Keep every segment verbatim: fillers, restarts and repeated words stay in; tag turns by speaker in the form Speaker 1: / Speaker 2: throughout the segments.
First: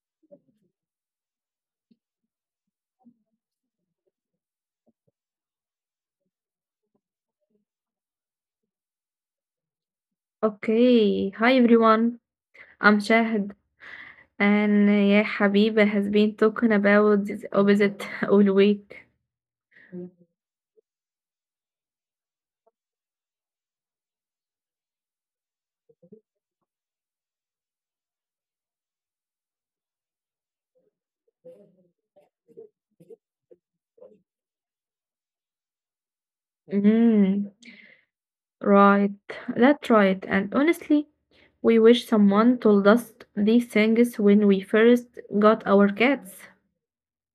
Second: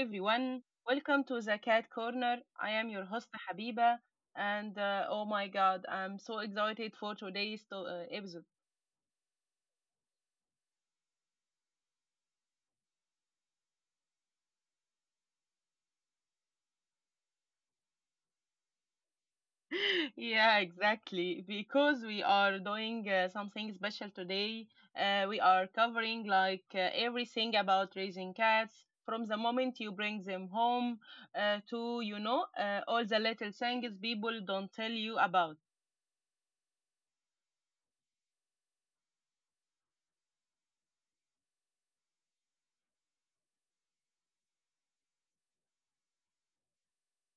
Speaker 1: everyone. Welcome to the Cat Corner. I am your host, Habiba, and uh, oh my God, I'm so excited for today's to- uh, episode.
Speaker 2: Okay. Hi everyone. I'm Shahid and yeah Habiba has been talking about this opposite all week.
Speaker 1: yeah, exactly. Because we are doing uh, something special today. Uh, we are covering like uh, everything about raising cats, from the moment you bring them home uh, to you know uh, all the little things people don't tell you about.
Speaker 2: Mm, right. That's right. And honestly, we wish someone told us these things when we first got our cats.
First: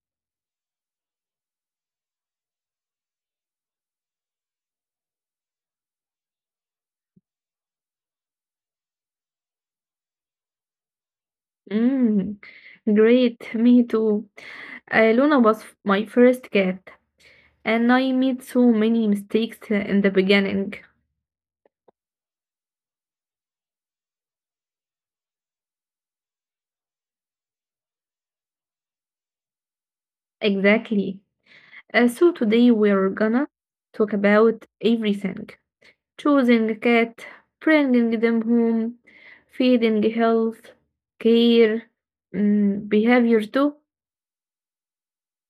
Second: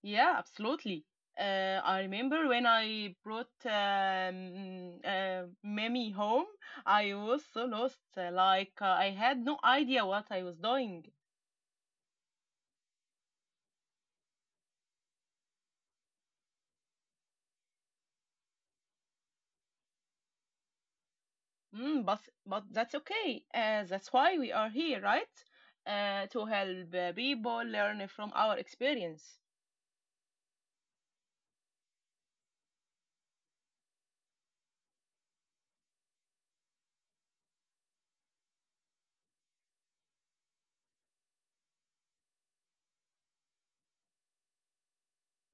Speaker 1: Yeah, absolutely. Uh, I remember when I brought um, uh, Mimi home, I was so lost. uh, Like uh, I had no idea what I was doing.
Speaker 2: Mm, Great, me too. Uh, Luna was f- my first cat, and I made so many mistakes uh, in the beginning.
Speaker 1: Mm, but but that's okay. Uh, that's why we are here, right? Uh, to help uh, people learn from our experience.
Speaker 2: Exactly. Uh, so today we're gonna talk about everything. Choosing a cat, bringing them home, feeding health, care, mm, behavior too.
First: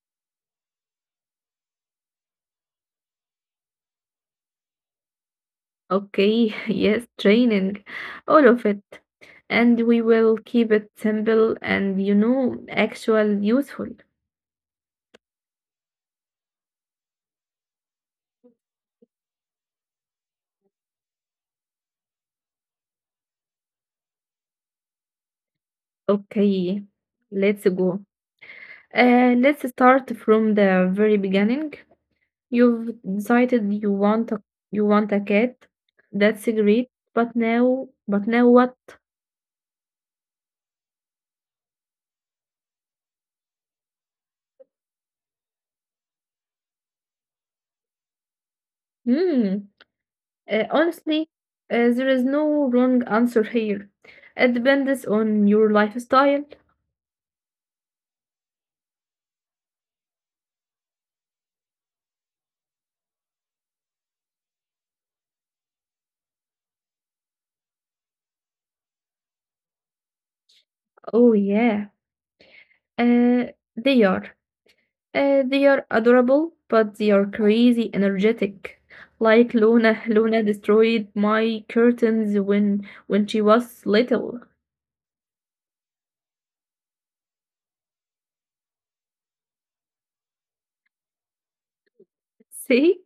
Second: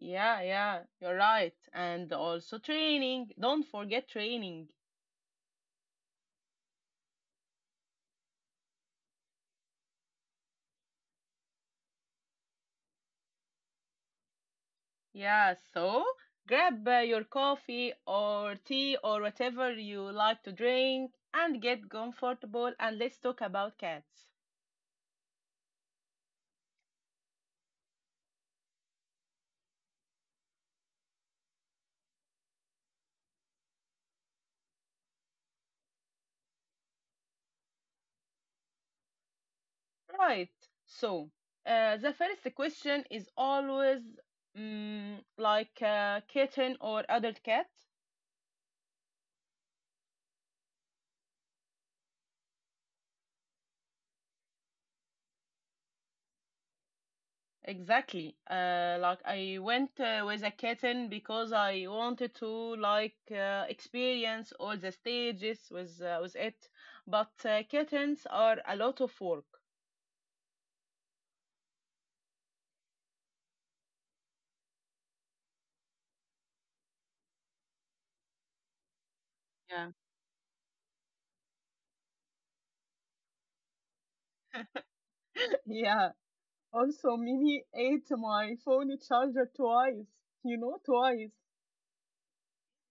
Speaker 1: Yeah, yeah, you're right. And also training. Don't forget training.
Speaker 2: Okay, yes, training, all of it. And we will keep it simple and you know, actual useful.
Speaker 1: Yeah, so grab uh, your coffee or tea or whatever you like to drink and get comfortable, and let's talk about cats.
Speaker 2: Okay, let's go. Uh, let's start from the very beginning. You've decided you want a you want a cat. That's great. But now, but now what?
Speaker 1: Right. So, uh, the first question is always mm, like a kitten or adult cat.
Speaker 2: Hmm. Uh, honestly, uh, there is no wrong answer here. It depends on your lifestyle.
Speaker 1: Exactly. Uh, like I went uh, with a kitten because I wanted to like uh, experience all the stages with uh, with it, but uh, kittens are a lot of work.
Speaker 2: Oh yeah. Uh, they are. Uh, they are adorable, but they are crazy energetic. Like
Speaker 1: Yeah.
Speaker 2: Luna, Luna destroyed my curtains when when she was little.
Speaker 1: Yeah. Also, Mimi ate my phone charger twice. You know, twice.
Speaker 2: See?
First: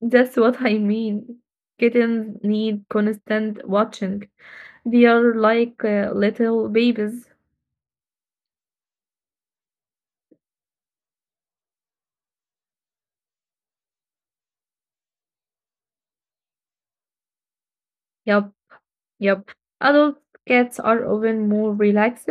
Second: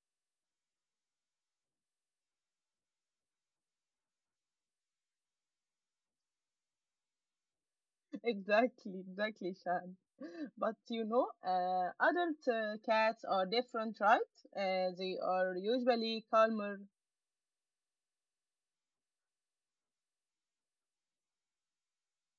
Speaker 2: That's what I mean. Kittens need constant watching. They are like uh, little babies.
Speaker 1: Exactly, exactly, Shad. But you know, uh, adult uh, cats are different, right? Uh, they are usually calmer.
Speaker 2: Yup, yup. Adult cats are often more relaxed.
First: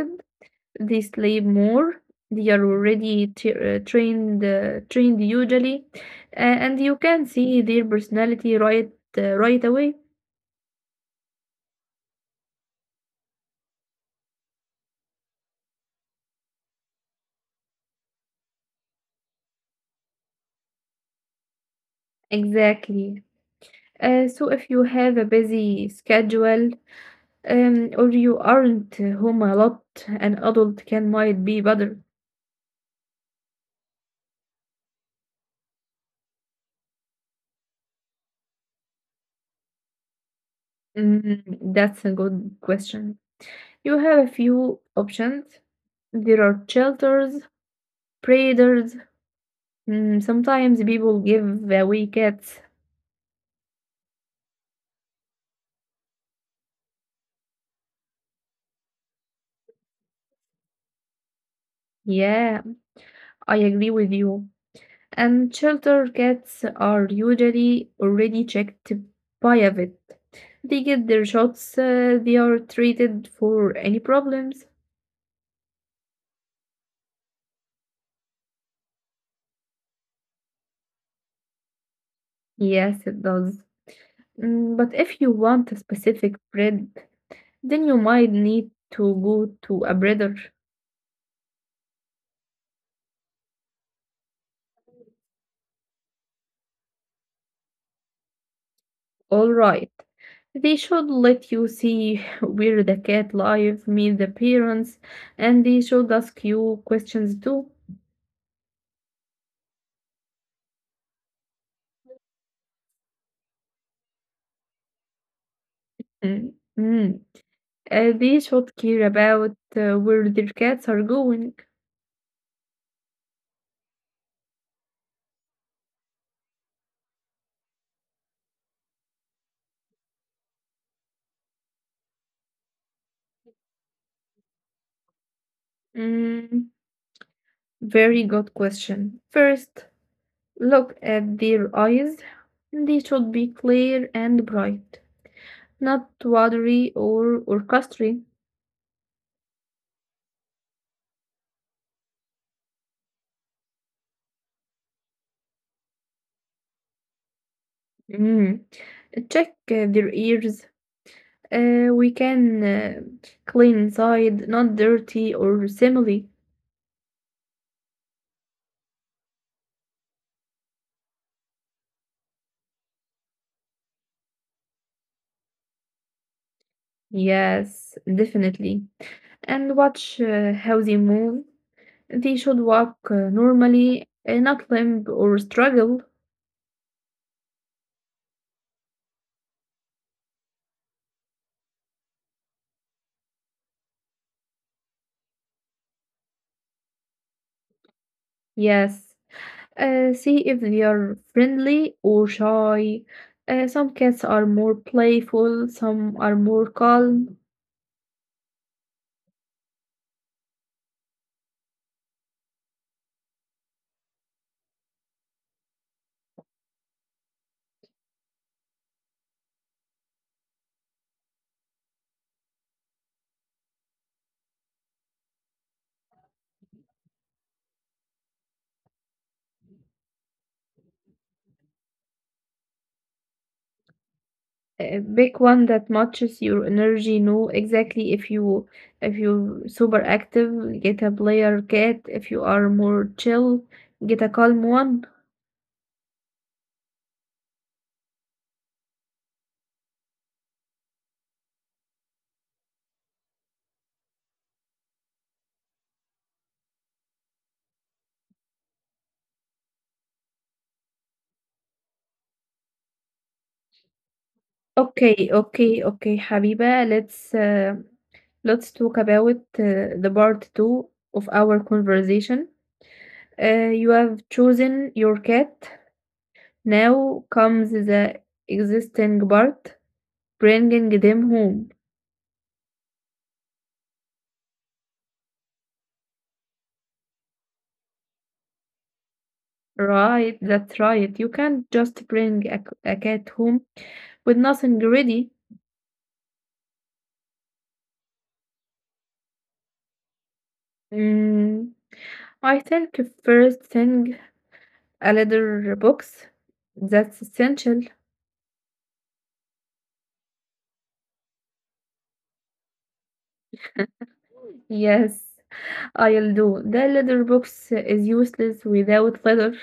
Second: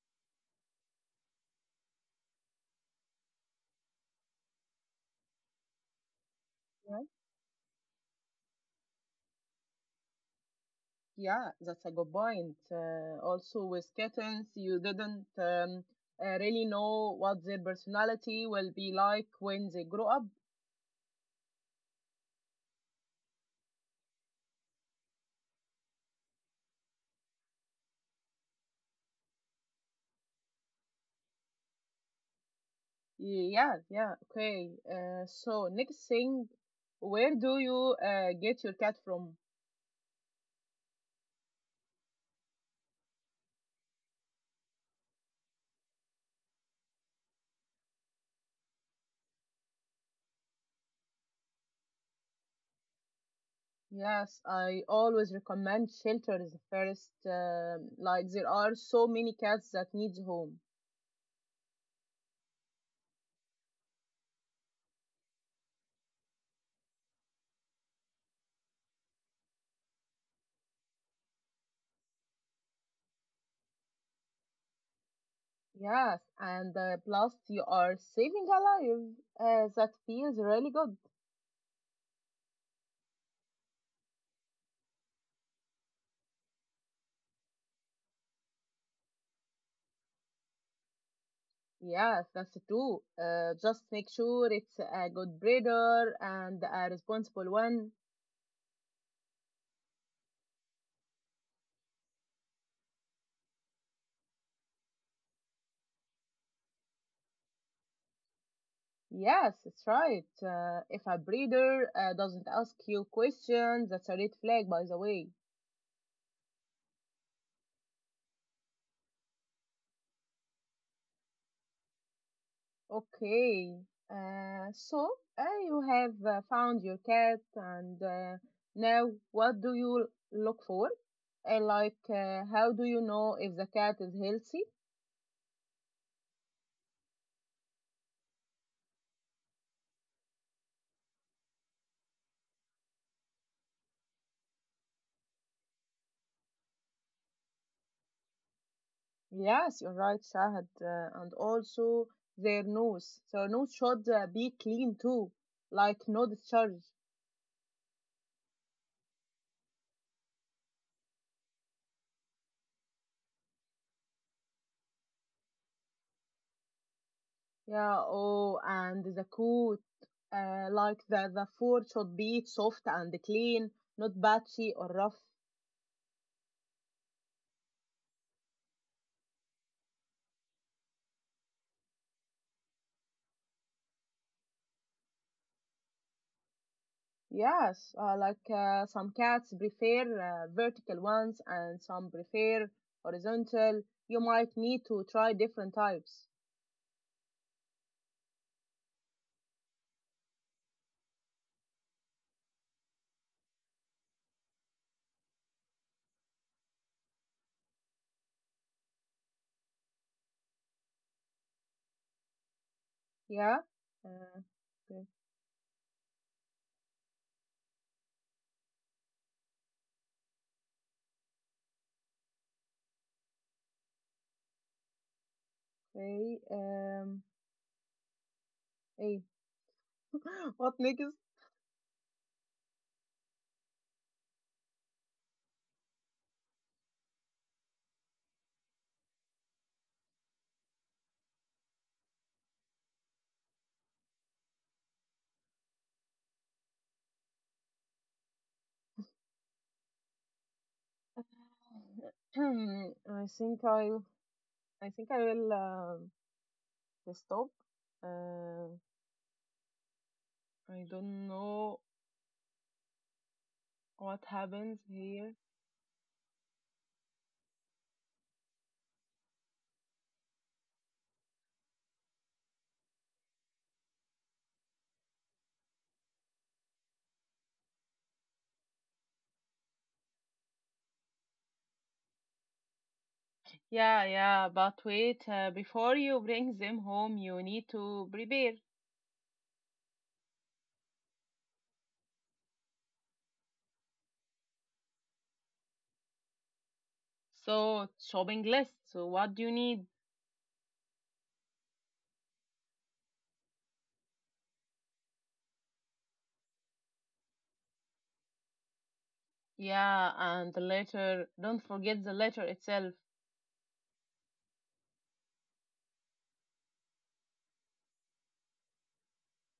Speaker 2: They sleep more. They are already tra- uh, trained, uh, trained usually, uh, and you
Speaker 1: Yeah,
Speaker 2: can see their personality right, uh, right away.
Speaker 1: yeah, that's a good point. Uh, also, with kittens, you didn't um, uh, really know what their personality will be like when they grow up.
Speaker 2: Exactly. Uh, so if you have a busy schedule, um, or you aren't home a lot, an adult can might be better?
Speaker 1: Yeah, yeah, okay. Uh, so next thing, where do you uh, get your cat from?
Speaker 2: Mm, that's a good question. You have a few options. There are shelters, predators. Mm, sometimes people give away cats.
Speaker 1: Yes, I always recommend shelters first. Um, like there are so many cats that need home.
Speaker 2: Yeah, I agree with you. And shelter cats are usually already checked by a vet. They get their shots, uh, they are treated for any problems.
Speaker 1: Yes, and uh, plus you are saving a life. Uh, that feels really good.
Speaker 2: Yes, it does. Mm, but if you want a specific bread, then you might need to go to a breeder.
Speaker 1: Yes, that's true. Uh, just make sure it's a good breeder and a responsible one.
Speaker 2: All right. They should let you see where the cat live, meet the parents, and they should ask you questions too.
Speaker 1: Yes, it's right. Uh, if a breeder uh, doesn't ask you questions, that's a red flag, by the way.
Speaker 2: Mm, mm. Uh, they should care about uh, where their cats are going.
Speaker 1: Okay. Uh, so uh, you have uh, found your cat, and uh, now what do you look for? Uh, like, uh, how do you know if the cat is healthy?
Speaker 2: Mm, very good question. First, look at their eyes. They should be clear and bright, not watery or orchestry.
Speaker 1: Yes, you're right, Shahad. Uh, and also their nose. Their nose should uh, be clean too, like no discharge.
Speaker 2: Mm. Check uh, their ears. Uh, we can uh, Clean inside, not dirty or smelly.
Speaker 1: Yeah, oh, and the coat, uh, like the, the fur should be soft and clean, not patchy or rough.
Speaker 2: Yes, definitely. And watch uh, how they move. They should walk uh, normally, uh, not limp or struggle.
Speaker 1: Yes, uh, like uh, some cats prefer uh, vertical ones and some prefer horizontal. You might need to try different types.
Speaker 2: Yes. Uh, see if they are friendly or shy. Uh, some cats are more playful, some are more calm.
Speaker 1: Yeah. Uh, okay. Um. Hey, what next?
Speaker 2: Uh, pick one that matches your energy. Know exactly if you if you're super active, get a player cat. If you are more chill, get a calm one.
Speaker 1: I think I I think I will um stop. Uh, I don't know what happens
Speaker 2: Okay,
Speaker 1: here.
Speaker 2: okay, okay, Habiba. Let's uh, let's talk about uh, the part two of our conversation. Uh, you have chosen your cat. Now comes the existing part, bringing them home.
Speaker 1: Yeah, yeah, but wait, uh, before you bring them home, you need to prepare.
Speaker 2: Right, that's right. You can't just bring a, c- a cat home with nothing ready.
Speaker 1: So, shopping list. So, what do you need?
Speaker 2: Mm, I think first thing, a leather box. That's essential.
Speaker 1: Yeah, and the letter. Don't forget the letter itself.
Speaker 2: Yes, I'll do. The leather box is useless without leather.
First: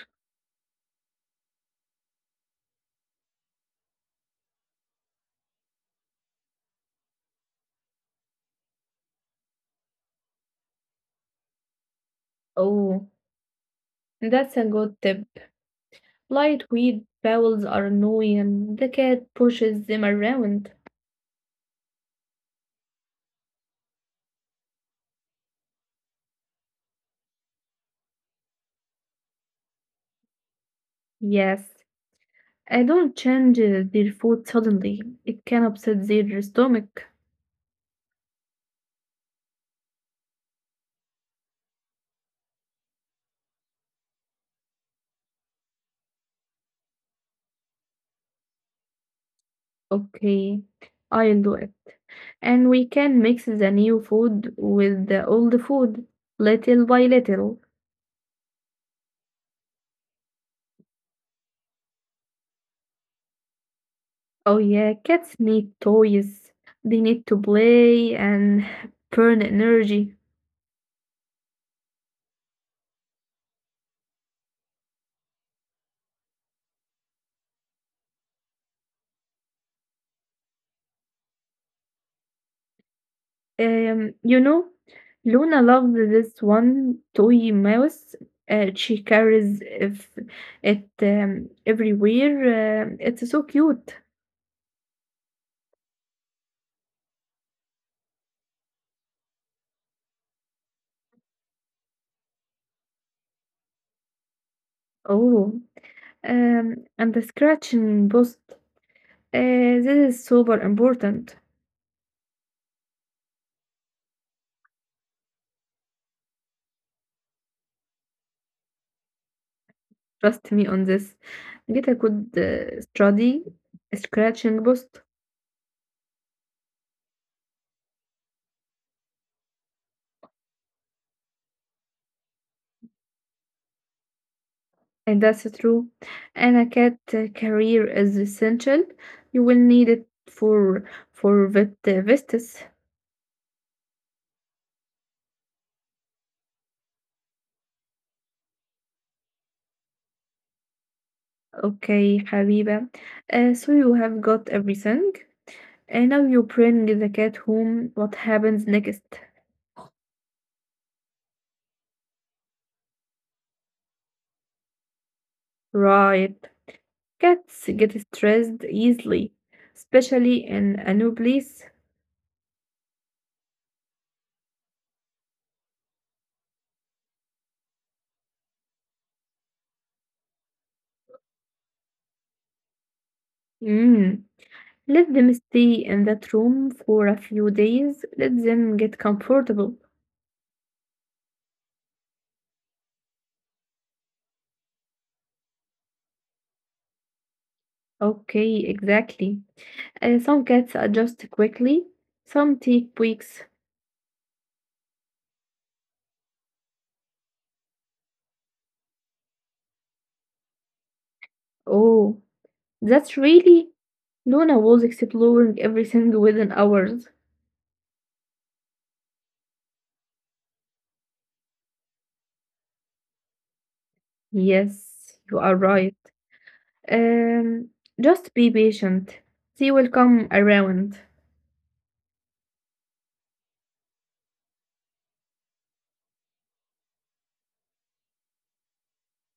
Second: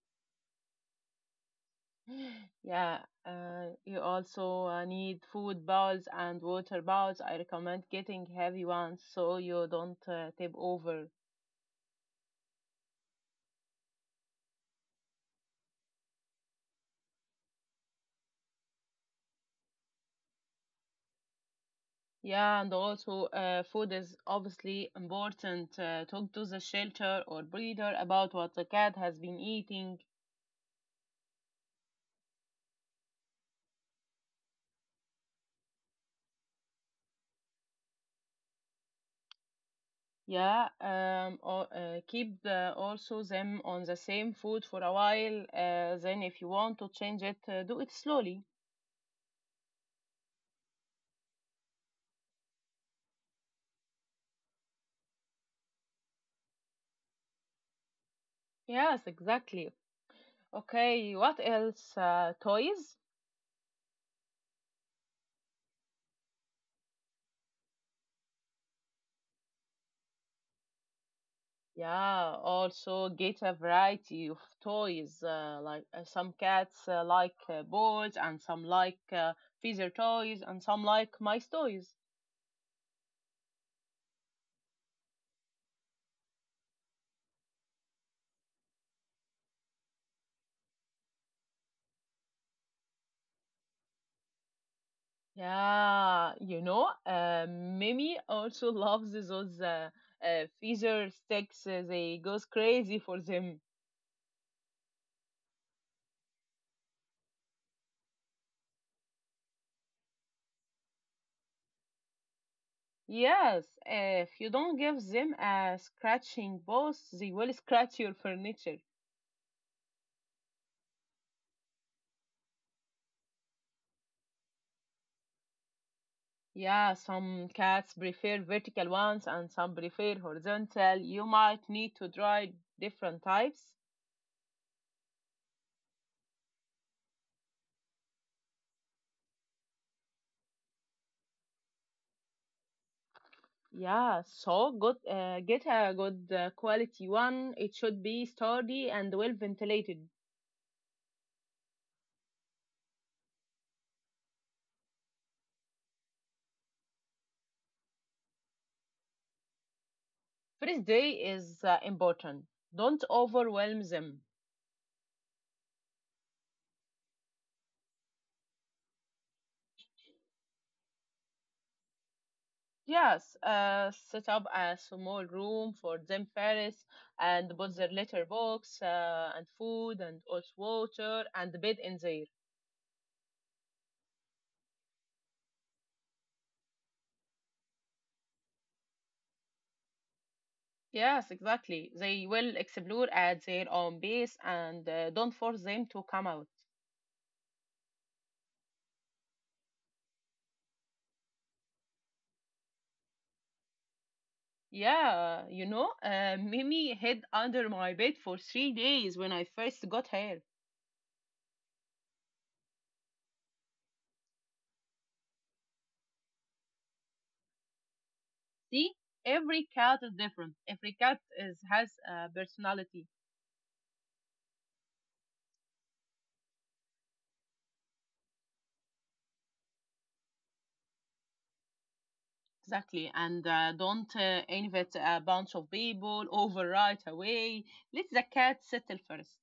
Speaker 1: Yeah, uh, you also uh, need food bowls and water bowls. I recommend getting heavy ones so you don't uh, tip over.
Speaker 2: Oh, that's a good tip. Lightweight bowels are annoying. The cat pushes them around.
Speaker 1: Yeah, and also uh, food is obviously important. Uh, talk to the shelter or breeder about what the cat has been eating.
Speaker 2: Yes, I don't change uh, their food suddenly. It can upset their stomach.
Speaker 1: Yeah, um, or uh, keep the, also them on the same food for a while. Uh, then, if you want to change it, uh, do it slowly.
Speaker 2: Okay, I'll do it. And we can mix the new food with the old food, little by little.
Speaker 1: Yes, exactly. Okay, what else? Uh, toys?
Speaker 2: Oh yeah, cats need toys. They need to play and burn energy.
Speaker 1: Yeah, also get a variety of toys. Uh, like uh, some cats uh, like uh, balls, and some like uh, feather toys, and some like mice toys.
Speaker 2: Um, you know, Luna loves this one toy mouse. Uh, she carries if it um, everywhere. Um it's so cute.
Speaker 1: Yeah, you know, uh, Mimi also loves those uh, uh, feather sticks. uh, They goes crazy for them.
Speaker 2: Oh, um, and the scratching post. Uh, this is super important.
Speaker 1: Yes, uh, if you don't give them a scratching boss, they will scratch your furniture.
Speaker 2: Trust me on this. Gita could uh, study scratching post,
Speaker 1: Yeah, some cats prefer vertical ones and some prefer horizontal. You might need to try different types.
Speaker 2: and that's true. And a cat uh, career is essential. You will need it for for vet uh, vistas.
Speaker 1: Yeah, so good. Uh, get a good uh, quality one. It should be sturdy and well ventilated.
Speaker 2: Okay, Habiba. Uh, so you have got everything, and now you bring the cat home. What happens next?
Speaker 1: First day is uh, important. Don't overwhelm them.
Speaker 2: Right. Cats get stressed easily, especially in a new place.
Speaker 1: Yes, uh, set up a small room for them first, and put their litter box uh, and food and also water and the bed in there.
Speaker 2: Mm. Let them stay in that room for a few days. Let them get comfortable.
Speaker 1: Yes, exactly. They will explore at their own pace, and uh, don't force them to come out.
Speaker 2: Okay, exactly. Uh, some cats adjust quickly, some take weeks.
Speaker 1: Yeah, you know, uh, Mimi hid under my bed for three days when I first got her.
Speaker 2: Oh, that's really. Luna was exploring everything within hours.
Speaker 1: See, every cat is different. Every cat is has a personality.
Speaker 2: Yes, you are right. Um, just be patient. They will come around.
Speaker 1: Exactly, and uh, don't uh, invite a bunch of people over right away. Let the cat settle first.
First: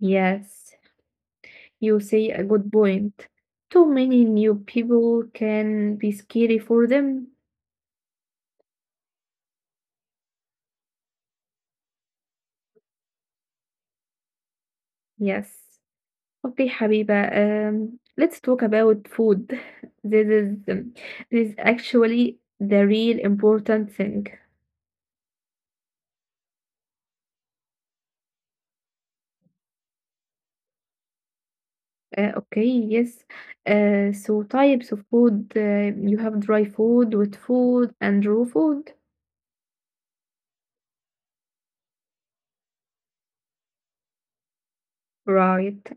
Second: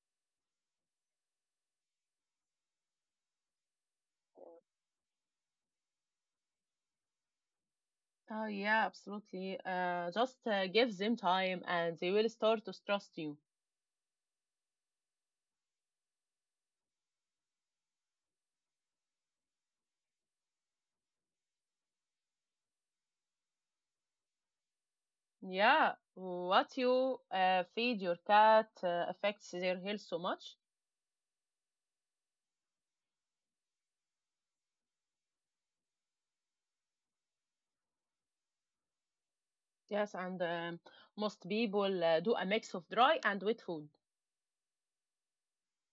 Speaker 2: Yes, you say a good point. Too many new people can be scary for them.
Speaker 1: Oh yeah, absolutely. Uh, just uh, give them time, and they will start to trust you.
Speaker 2: Yes. Okay, Habiba, um, let's talk about food. This is um, this is actually the real important thing.
Speaker 1: Yeah, what you uh, feed your cat uh, affects their health so much.
Speaker 2: Uh, okay, yes. Uh, so types of food, uh, you have dry food, wet food, and raw food.
Speaker 1: Yes, and um, most people uh, do a mix of dry and wet food.
Speaker 2: Right.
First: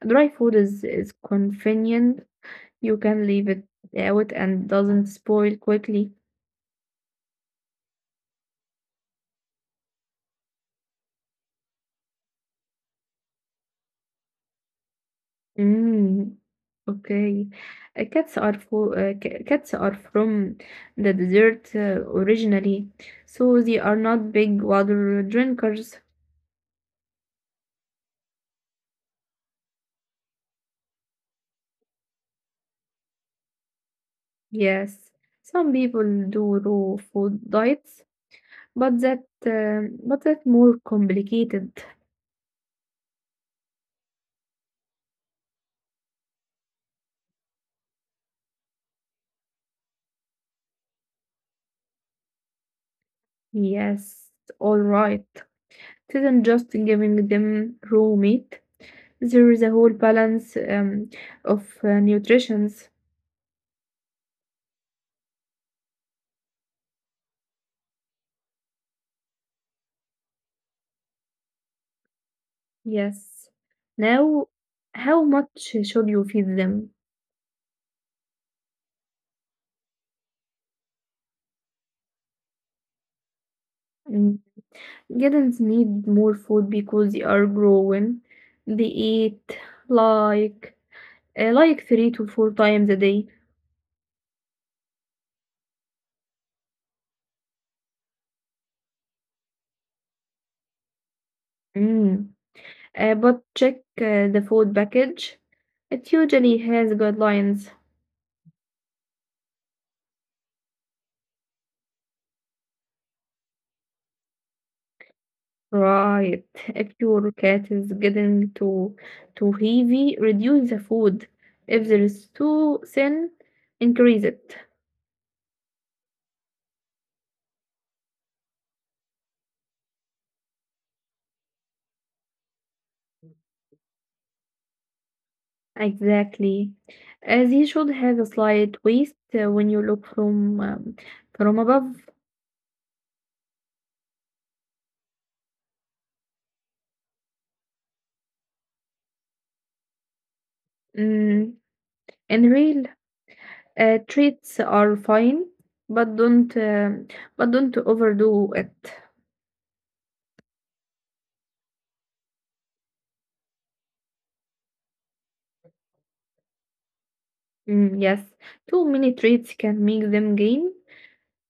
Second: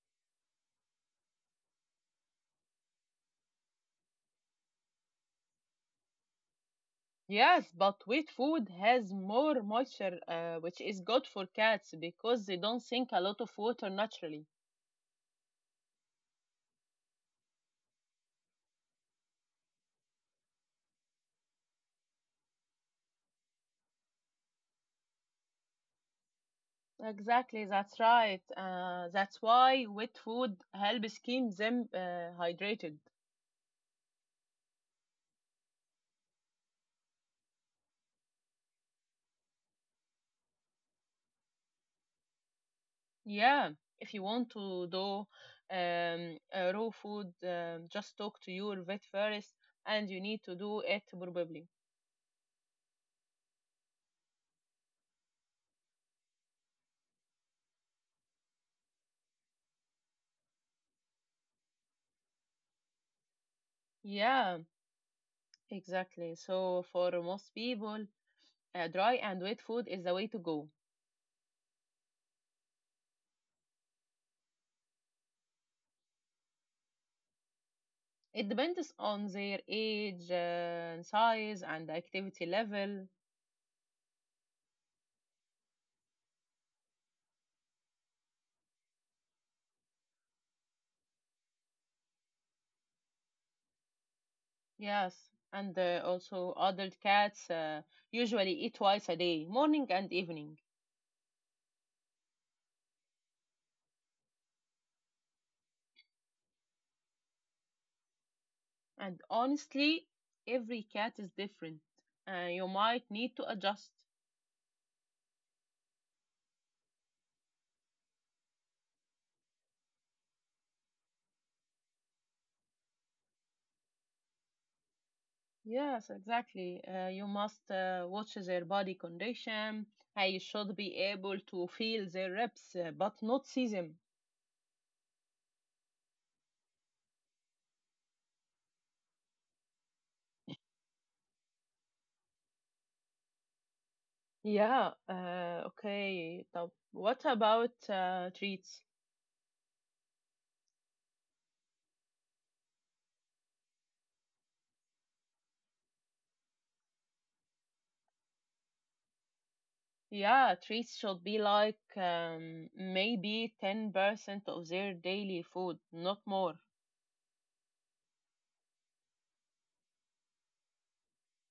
Speaker 2: Dry food is is convenient. You can leave it out and doesn't spoil quickly.
Speaker 1: Yes, but wet food has more moisture, uh, which is good for cats because they don't sink a lot of water naturally.
Speaker 2: Mm, okay. Uh, Cats are for uh, ca- cats are from the desert uh, originally, so they are not big water drinkers.
Speaker 1: Exactly, that's right. Uh, that's why wet food helps keep them uh, hydrated.
Speaker 2: Yes, some people do raw food diets, but that um but that more complicated.
Speaker 1: Yeah, if you want to do um, uh, raw food, um, just talk to your vet first, and you need to do it probably.
Speaker 2: Yes, all right. It isn't just giving them raw meat. There is a whole balance um, of uh, nutrition.
Speaker 1: Yeah, exactly. So for most people, uh, dry and wet food is the way to go.
Speaker 2: Yes. Now, how much should you feed them?
Speaker 1: It depends on their age, uh, size, and activity level.
Speaker 2: Mm, kittens need more food because they are growing. They eat like uh, like three to four times a day.
Speaker 1: Yes, and uh, also adult cats uh, usually eat twice a day, morning and evening.
Speaker 2: Mm. Uh, but check uh, the food package. It usually has guidelines.
Speaker 1: And honestly, every cat is different. Uh, you might need to adjust.
Speaker 2: Right. If your cat is getting too too heavy, reduce the food. If there is too thin, increase it.
Speaker 1: Yes, exactly. Uh, you must uh, watch their body condition. I should be able to feel their reps, uh, but not see them.
Speaker 2: Exactly. As you should have a slight waist uh, when you look from um, from above.
Speaker 1: Yeah, uh, okay. So what about uh, treats?
Speaker 2: Mm, and real uh, Treats are fine, but don't um but don't overdo it.
Speaker 1: Yeah, treats should be like um, maybe ten percent of their daily food, not more.
Speaker 2: Mm, yes, too many treats can make them gain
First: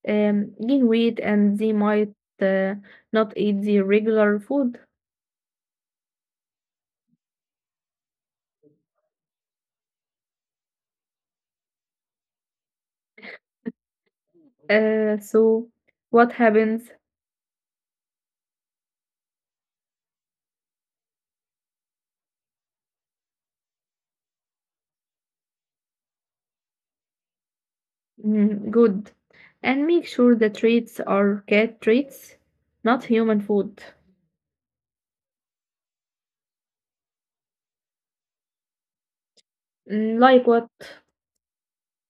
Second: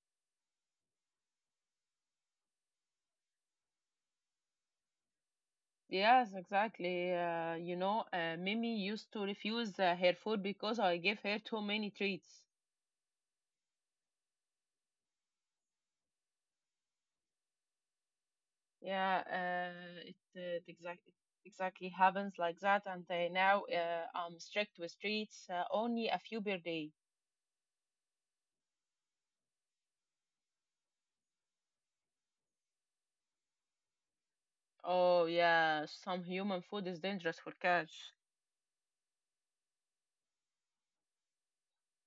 Speaker 2: um, gain weight, and they might uh, not eat the regular food.
Speaker 1: Yes, exactly. Uh, you know, uh, Mimi used to refuse uh, her food because I gave her too many treats.
Speaker 2: Uh, so what happens?
Speaker 1: Yeah, uh, it, uh, it exact it exactly happens like that. And uh, now uh, I'm strict with treats, uh, only a few per day.
Speaker 2: Mm, good. And make sure the treats are cat treats, not human food.
Speaker 1: Oh yeah, some human food is dangerous for cats,
Speaker 2: Mm, like what?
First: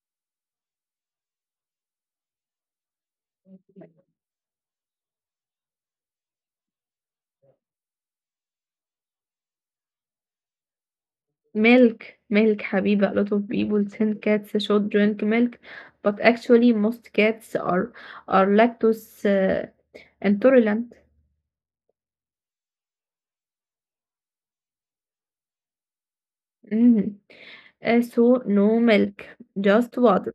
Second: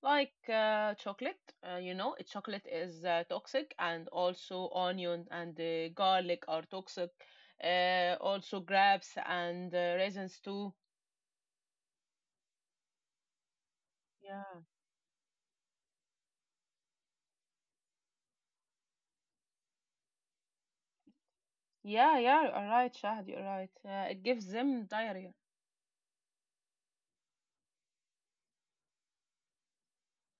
Speaker 1: like uh, chocolate. Uh, you know, chocolate is uh, toxic, and also onion and uh, garlic are toxic. Uh, also grapes and uh, raisins too.
Speaker 2: Milk, milk, Habiba. A lot of people think cats
Speaker 1: Yeah,
Speaker 2: should drink milk, but actually most cats are are lactose uh, intolerant.
Speaker 1: yeah, yeah, you're right, Shahd, you're right. Uh, it gives them diarrhea.
Speaker 2: Mm. Uh, so no milk, just water.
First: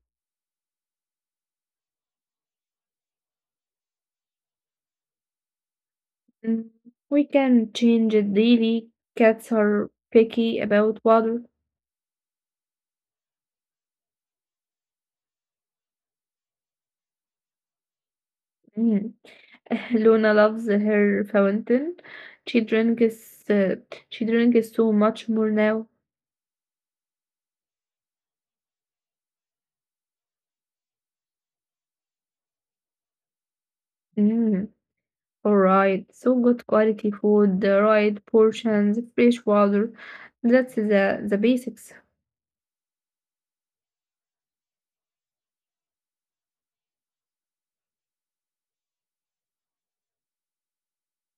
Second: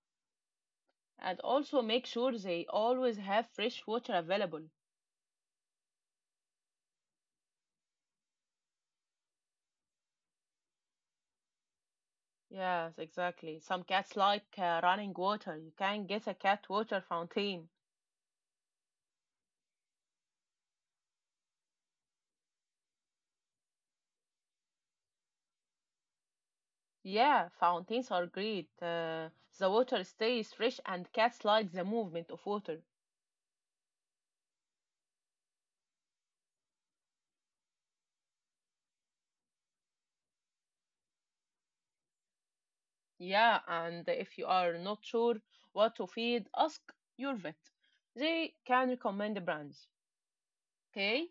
Speaker 1: And also make sure they always have fresh water available.
Speaker 2: Mm, we can change it daily. Cats are picky about water.
Speaker 1: Yes, exactly. Some cats like uh, running water. You can get a cat water fountain.
Speaker 2: Mm. Luna loves her fountain. She drinks uh, she drinks so much more now.
Speaker 1: Yeah, fountains are great. Uh, the water stays fresh and cats like the movement of water.
Speaker 2: Mm, all right. So good quality food, the right portions, fresh water. That's the the basics.
Speaker 1: Yeah, and if you are not sure what to feed, ask your vet. They can recommend brands. Okay?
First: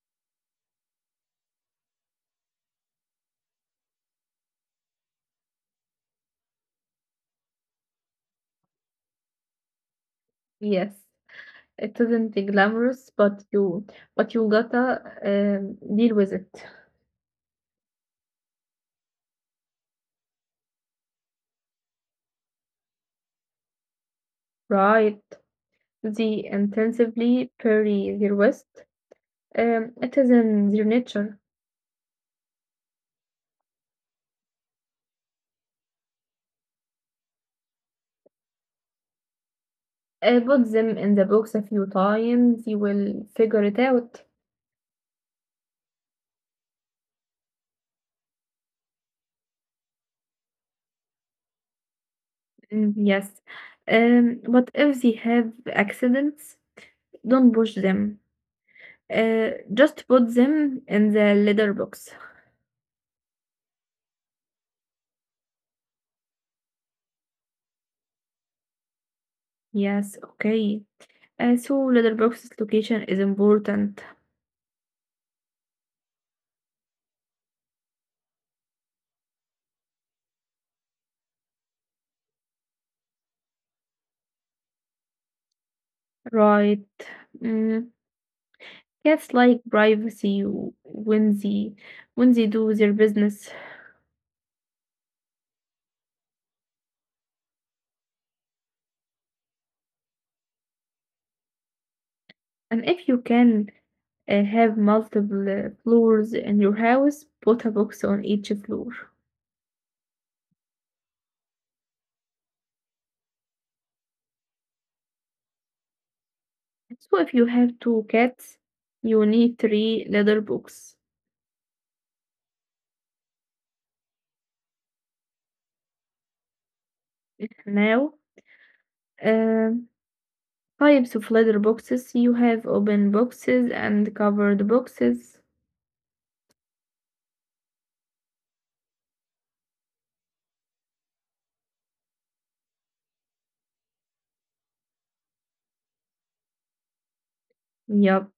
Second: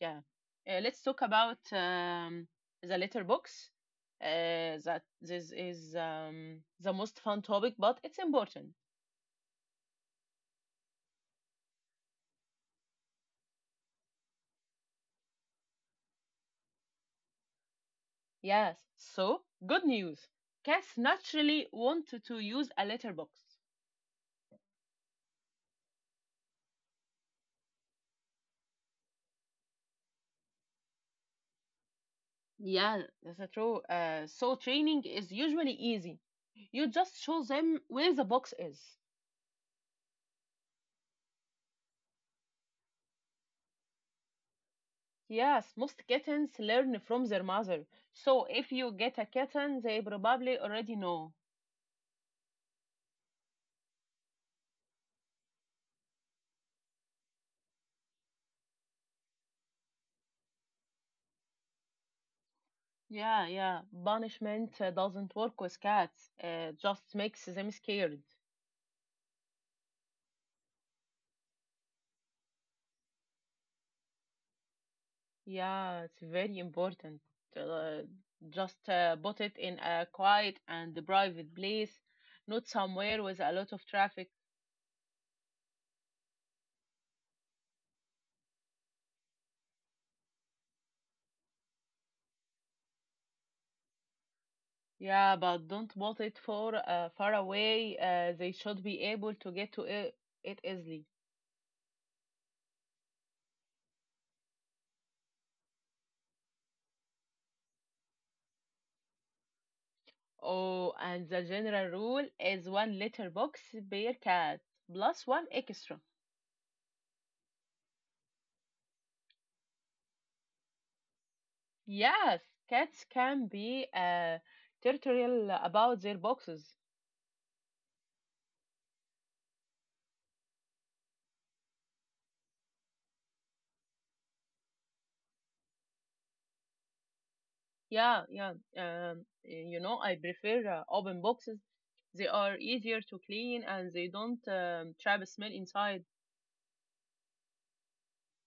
Speaker 1: Yeah. Uh, let's talk about um, the letterbox. Uh, that this is um, the most fun topic, but it's important.
Speaker 2: Yes. It isn't glamorous, but you but you gotta um, deal with it.
Speaker 1: Yes. So, good news. Cats naturally wanted to use a letterbox.
Speaker 2: Right. They intensively bury their waste. Um, it is in their nature.
Speaker 1: Yeah, that's true. Uh, so, training is usually easy. You just show them where the box is.
Speaker 2: Uh, put them in the box a few times, you will figure it out.
Speaker 1: Yes, most kittens learn from their mother. So, if you get a kitten, they probably already know.
Speaker 2: Mm, yes. Um, but if they have accidents, don't push them. Uh, just put them in the litter box.
Speaker 1: Yeah, yeah. Punishment uh, doesn't work with cats. Uh, just makes them scared.
Speaker 2: Yes, okay. Uh, so litter box's location is important,
Speaker 1: Yeah, it's very important. Uh, just uh, put it in a quiet and private place, not somewhere with a lot of traffic.
Speaker 2: right? Mm, cats like privacy when they when they do their business.
Speaker 1: Yeah, but don't put it for uh, far away. Uh, they should be able to get to it, it easily.
Speaker 2: And if you can uh, have multiple uh, floors in your house, put a box on each floor.
Speaker 1: Oh, and the general rule is one litter box per cat plus one extra.
Speaker 2: So if you have two cats, you need three leather boxes.
Speaker 1: Yes, cats can be uh, territorial about their boxes.
Speaker 2: Now, um types of leather boxes you have open boxes and covered boxes.
Speaker 1: Yeah, yeah. Um, you know, I prefer uh, open boxes. They are easier to clean and they don't um, trap smell inside.
Speaker 2: Yep.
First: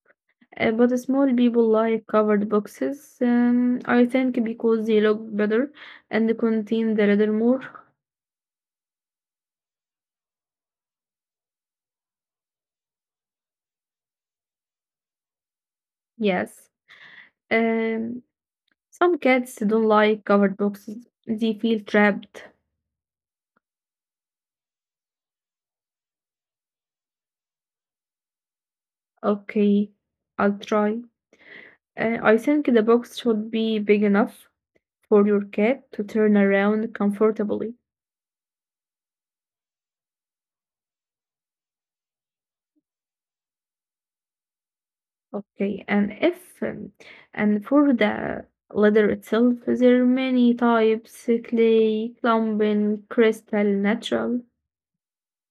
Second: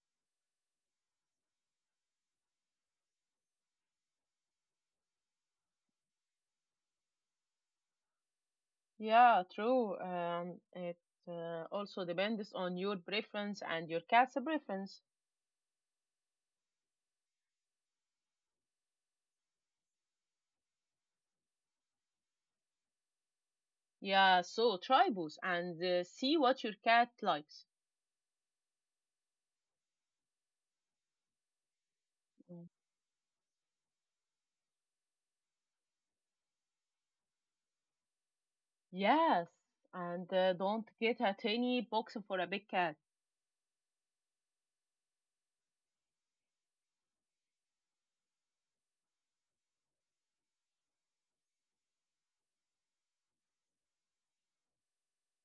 Speaker 2: Uh, but small people like covered boxes, um, I think because they look better and contain the leather more.
Speaker 1: Yeah, true. Um, it uh, also depends on your preference and your cat's preference.
Speaker 2: Yes. Um, some cats don't like covered boxes. They feel trapped.
Speaker 1: Yeah, so try both and uh, see what your cat likes.
Speaker 2: Okay, I'll try. Uh, I think
Speaker 1: Mm.
Speaker 2: the box should be big enough for your cat to turn around comfortably.
Speaker 1: Yes, and uh, don't get a tiny box for a big cat.
Speaker 2: Okay, and if um, and for the leather itself, there are many types: clay, clumping, crystal, natural.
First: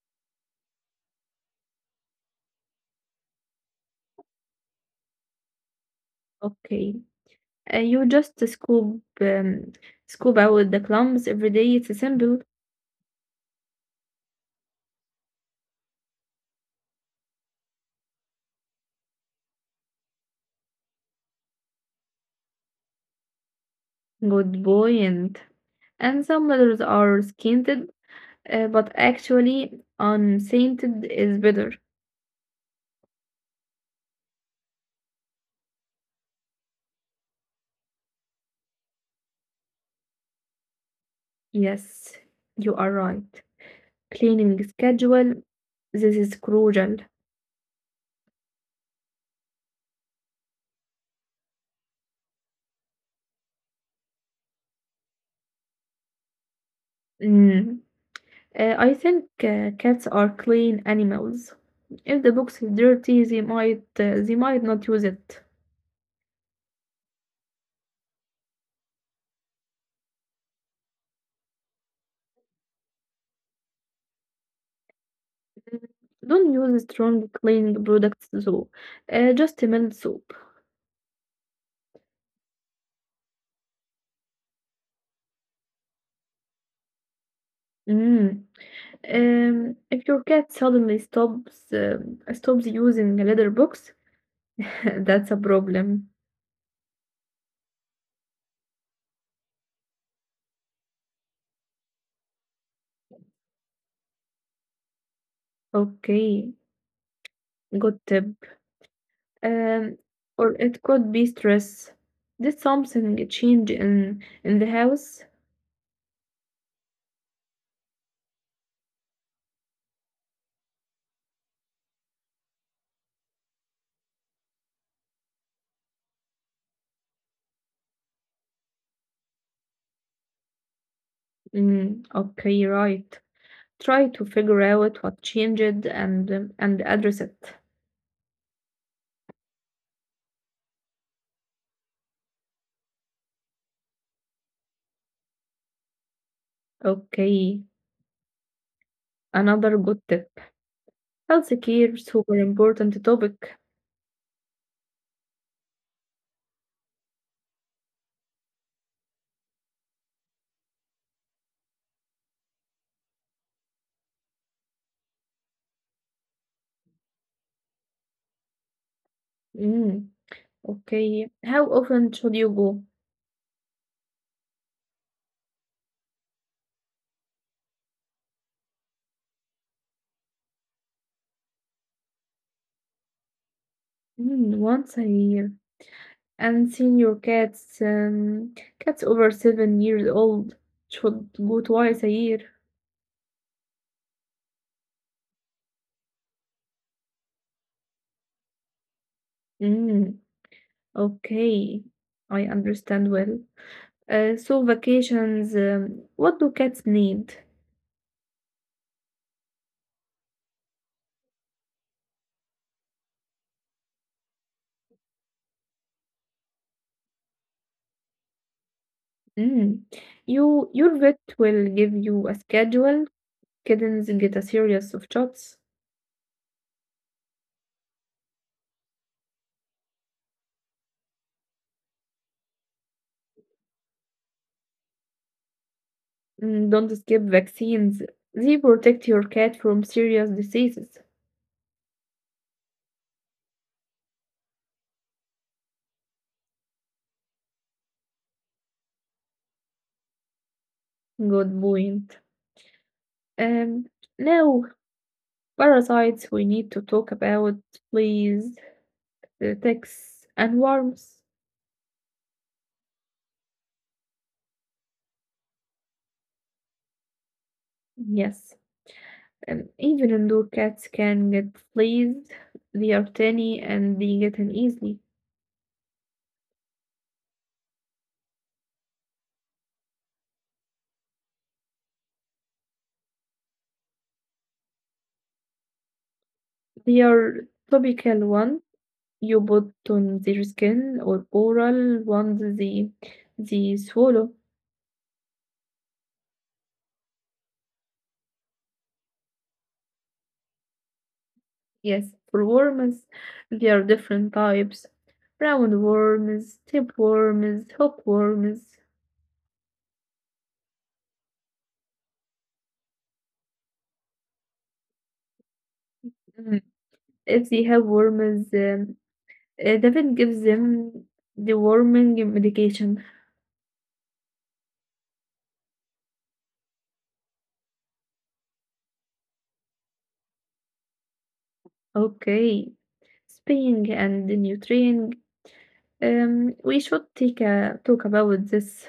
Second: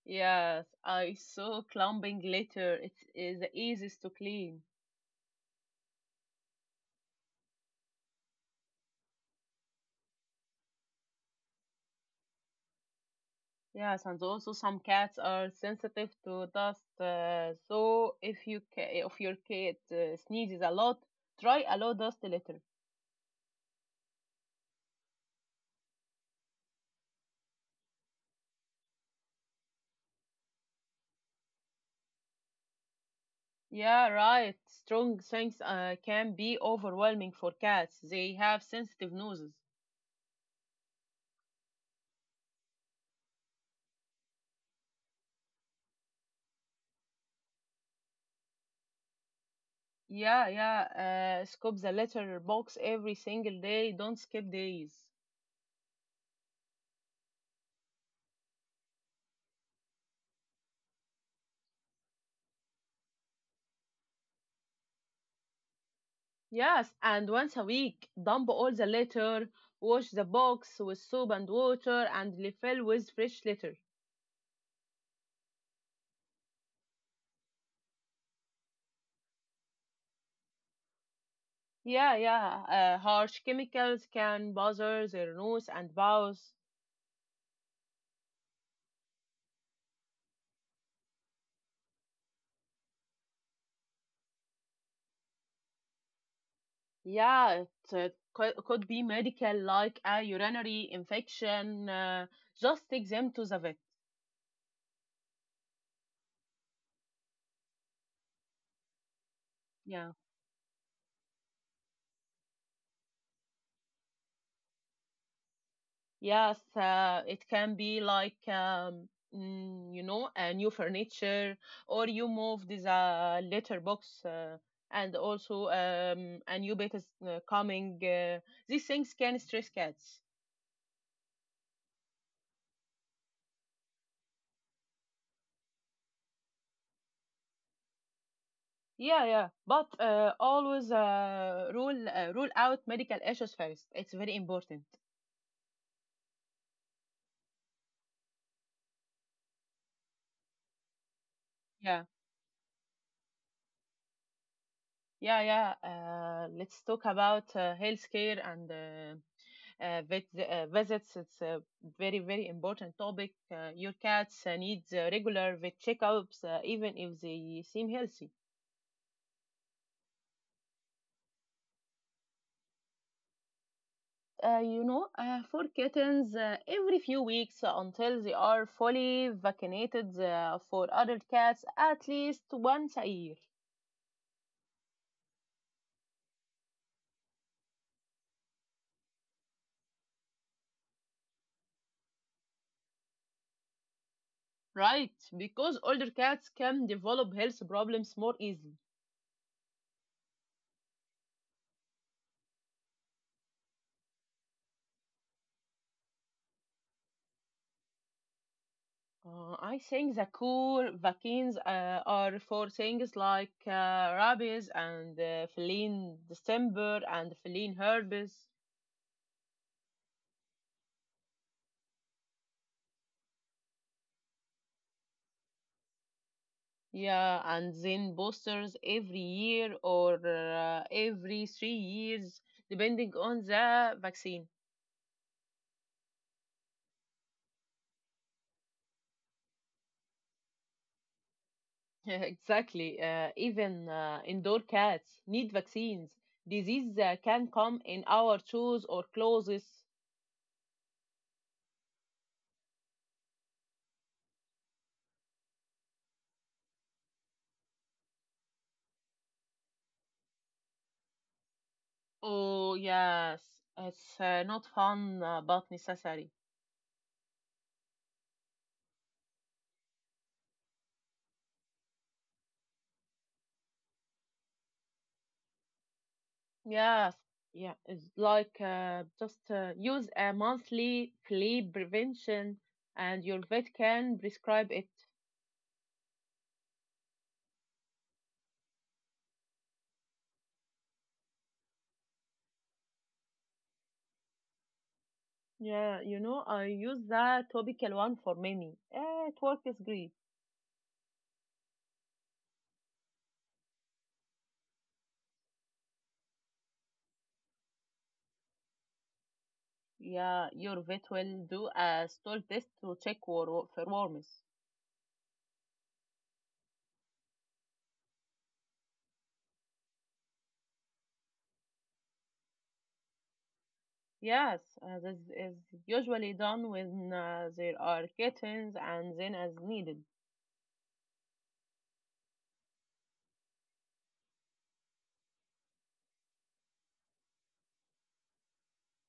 Speaker 1: Yes, I saw clumping litter. It is the easiest to clean.
Speaker 2: Okay, uh, you just scoop um, scoop out the clumps every day. It's simple.
Speaker 1: Yes, and also some cats are sensitive to dust. Uh, so if you ca- if your cat uh, sneezes a lot, try a low dust litter.
Speaker 2: Good buoyant. And some letters are scented, uh, but actually, unscented is better.
Speaker 1: Yeah, right. Strong scents uh, can be overwhelming for cats. They have sensitive noses.
Speaker 2: Yes, you are right. Cleaning schedule. This is crucial.
Speaker 1: Yeah, yeah. Uh, scoop the litter box every single day. Don't skip days.
Speaker 2: Mm. Uh, I think uh, cats are clean animals. If the box is dirty, they might uh, they might not use it.
Speaker 1: Yes, and once a week, dump all the litter, wash the box with soap and water, and refill with fresh litter.
Speaker 2: Mm, don't use strong cleaning products though. Uh, just mild soap.
Speaker 1: Yeah, yeah. Uh, harsh chemicals can bother their nose and bowels.
Speaker 2: Mm. Um, if your cat suddenly stops um, stops using a litter box, that's a problem.
Speaker 1: Yeah, it uh, could, could be medical, like a urinary infection. Uh, just take them to the vet.
Speaker 2: Okay, good tip. Um,
Speaker 1: Yeah.
Speaker 2: or it could be stress. Did something change in in the house?
Speaker 1: Yes, uh, it can be like um, mm, you know, a new furniture, or you move this uh, letterbox, uh, and also um, a new bed is uh, coming. Uh, these things can stress cats.
Speaker 2: Mm, okay, right. Try to figure out what changed and um, and address it.
Speaker 1: Yeah, yeah, but uh, always uh, rule uh, rule out medical issues first. It's very important.
Speaker 2: Okay, another good tip. Health
Speaker 1: Yeah,
Speaker 2: care, super important topic.
Speaker 1: yeah, yeah. Uh, let's talk about uh, healthcare and uh, uh, vet uh, visits. It's a very, very important topic. Uh, your cats uh, need uh, regular vet checkups, uh, even if they seem healthy.
Speaker 2: Mm, okay, how often should you go?
Speaker 1: Uh, you know, uh, for kittens, uh, every few weeks until they are fully vaccinated uh, for adult cats at least once a year.
Speaker 2: Mm, once a year. And senior cats, um, cats over seven years old should go twice a year.
Speaker 1: Right, because older cats can develop health problems more easily.
Speaker 2: Mm, okay, I understand well. Uh, so vacations, um, what do cats need?
Speaker 1: Uh, I think the cool vaccines uh, are for things like uh, rabies and uh, feline distemper and feline herpes.
Speaker 2: Mm, you, your vet will give you a schedule. Kittens get a series of shots.
Speaker 1: Yeah, and then boosters every year or uh, every three years, depending on the vaccine.
Speaker 2: Mm, don't skip vaccines. They protect your cat from serious diseases.
Speaker 1: Exactly. Uh, even uh, indoor cats need vaccines. Disease uh, can come in our shoes or clothes.
Speaker 2: Good point. Um, now Parasites we need to talk about, please. The ticks and worms.
Speaker 1: Oh, yes. It's uh, not fun, uh, but necessary.
Speaker 2: Yes, and even indoor cats can get fleas. They are tiny and they get in easily.
Speaker 1: Yes, yeah, it's like uh, just uh, use a monthly flea prevention and your vet can prescribe it.
Speaker 2: They are topical one you put on their skin or oral ones they they swallow.
Speaker 1: Yeah, you know, I use the topical one for many. Eh, It works great.
Speaker 2: Yes, for worms, there are different types. Round worms, tapeworms, hookworms.
Speaker 1: Yeah, your vet will do a stool test to check wor- for worms.
Speaker 2: Mm, if they have worms, um, Uh, David gives them deworming medication.
Speaker 1: Yes, uh, this is usually done when uh, there are kittens and then as needed.
Speaker 2: Okay, spaying and neutering. Um, we should take a talk about this.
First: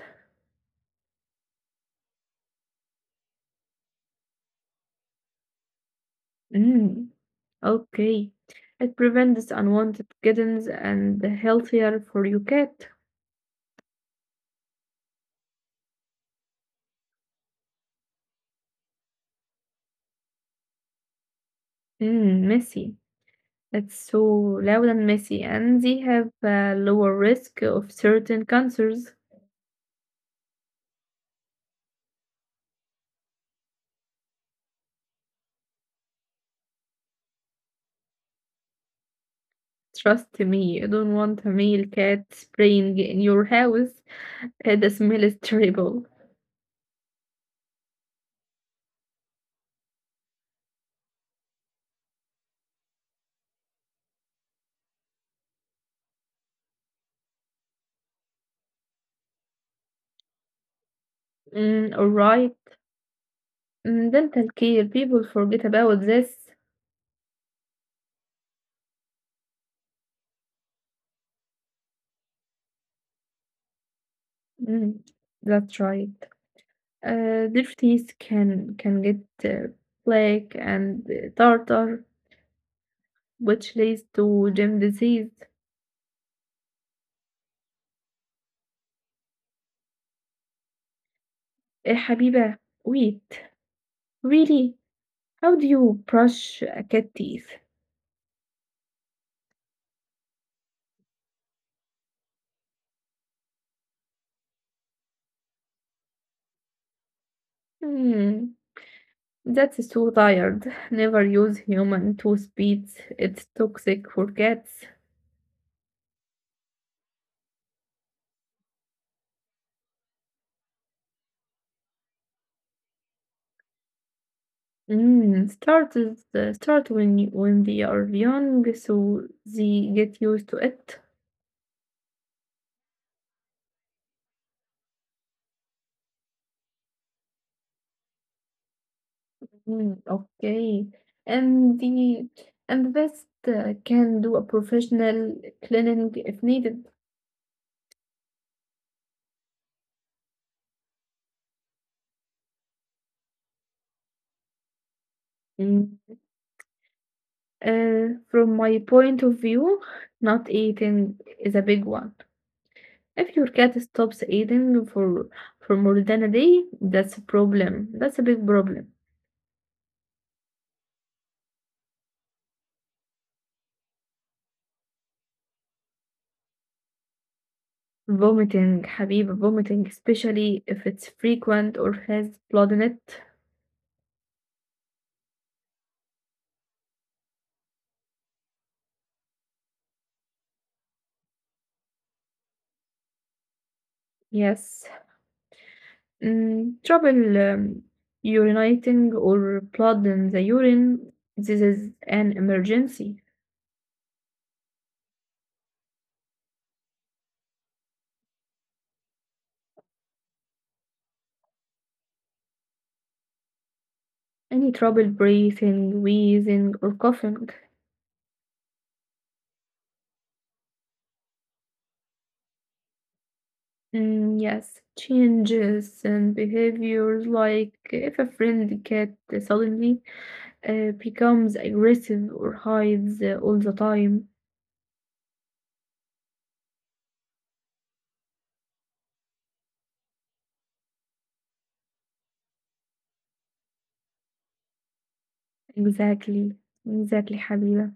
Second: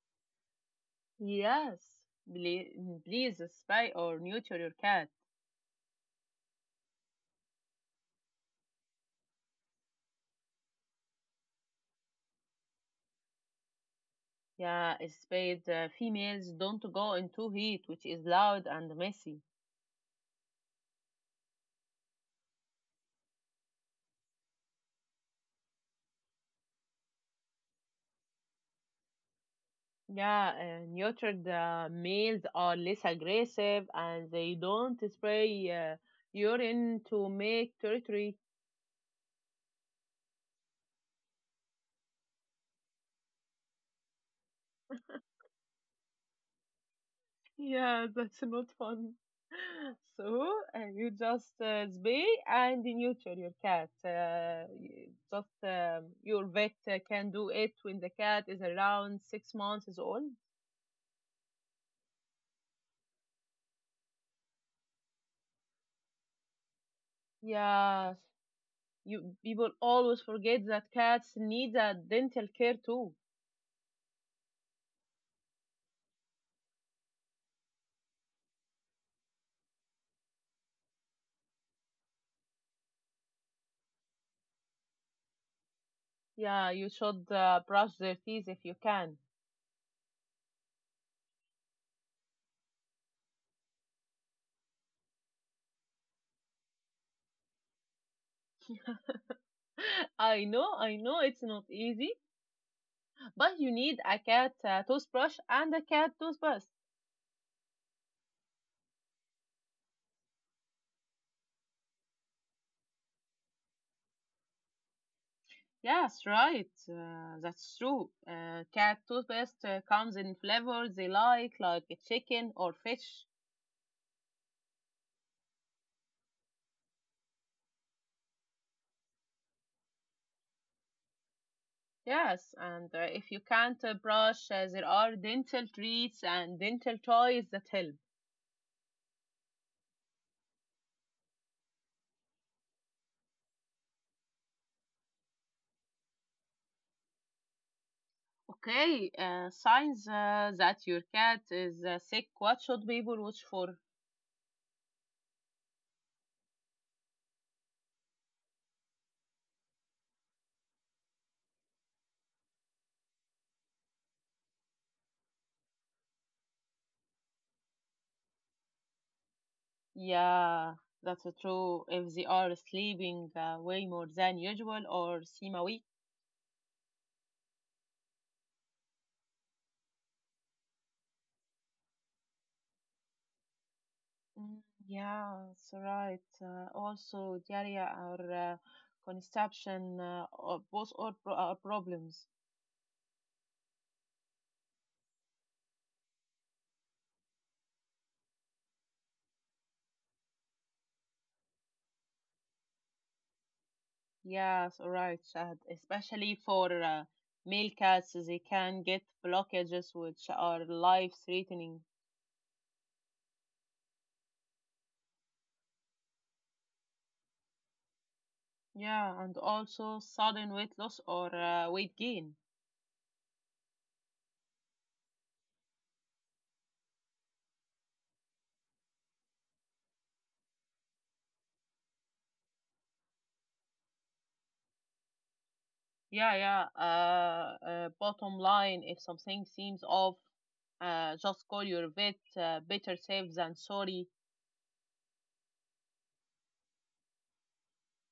Speaker 1: Yes, please, please spay or neuter your cat.
Speaker 2: Mm, okay, it prevents unwanted kittens and healthier for your cat.
Speaker 1: Yeah, spade uh, females don't go into heat, which is loud and messy.
Speaker 2: Mm, messy. It's so loud and messy, and they have a lower risk of certain cancers.
Speaker 1: Yeah, uh, neutered uh, males are less aggressive and they don't spray uh, urine to make territory.
Speaker 2: Trust me, you don't want a male cat spraying in your house. Uh, The smell is terrible.
Speaker 1: Yeah, that's not fun. So uh, you just uh, spay and neuter your cat. Uh, y- just um, your vet uh, can do it when the cat is around six months is old.
Speaker 2: Mm, alright. Mm, dental care. People forget about this.
Speaker 1: Yeah, you people always forget that cats need a dental care too.
Speaker 2: Mm, that's right. Uh, their teeth can can get uh, black and uh, tartar, which leads to gum disease.
Speaker 1: Yeah, you should uh, brush their teeth if you can.
Speaker 2: Eh, Habiba, wait. Really? How do you brush a cat teeth?
Speaker 1: I know, I know it's not easy, but you need a cat uh, toothbrush and a cat toothpaste.
Speaker 2: Hmm, that's so tired. Never use human toothpaste. It's toxic for cats.
Speaker 1: Yes, right. Uh, that's true. Uh, cat toothpaste uh, comes in flavors they like, like chicken or fish.
Speaker 2: Mm, start is uh, start when you, when they are young, so they get used to it.
Speaker 1: Yes, and uh, if you can't uh, brush, uh, there are dental treats and dental toys that help.
Speaker 2: Mm, okay, and the and the best uh, can do a professional cleaning if needed.
Speaker 1: Okay, uh, signs uh, that your cat is uh, sick. What should people watch for?
Speaker 2: Mm, uh, from my point of view, not eating is a big one. If your cat stops eating for for more than a day, that's a problem. That's a big problem.
Speaker 1: Yeah, that's uh, true. If they are sleeping uh, way more than usual or seem weak.
Speaker 2: Vomiting, حبيبي, vomiting, especially if it's frequent or has blood in it.
Speaker 1: Mm, yeah, that's right. Uh, also, diarrhea or uh, constipation, uh, or both are, pro- are problems.
Speaker 2: Yes. Mm, trouble um, urinating or blood in the urine. This is an emergency.
Speaker 1: Yes, right, Shahad. Especially for uh, male cats, they can get blockages which are life-threatening.
Speaker 2: Any trouble breathing, wheezing, or coughing.
Speaker 1: Yeah, and also sudden weight loss or uh, weight gain.
Speaker 2: Mm, yes. Changes in behaviors like if a friend cat suddenly uh, becomes aggressive or hides uh, all the time.
Speaker 1: Yeah, yeah. Uh, uh, bottom line, if something seems off, uh, just call your vet. Uh, better safe than sorry.
Speaker 2: Exactly. Exactly, حبيبة.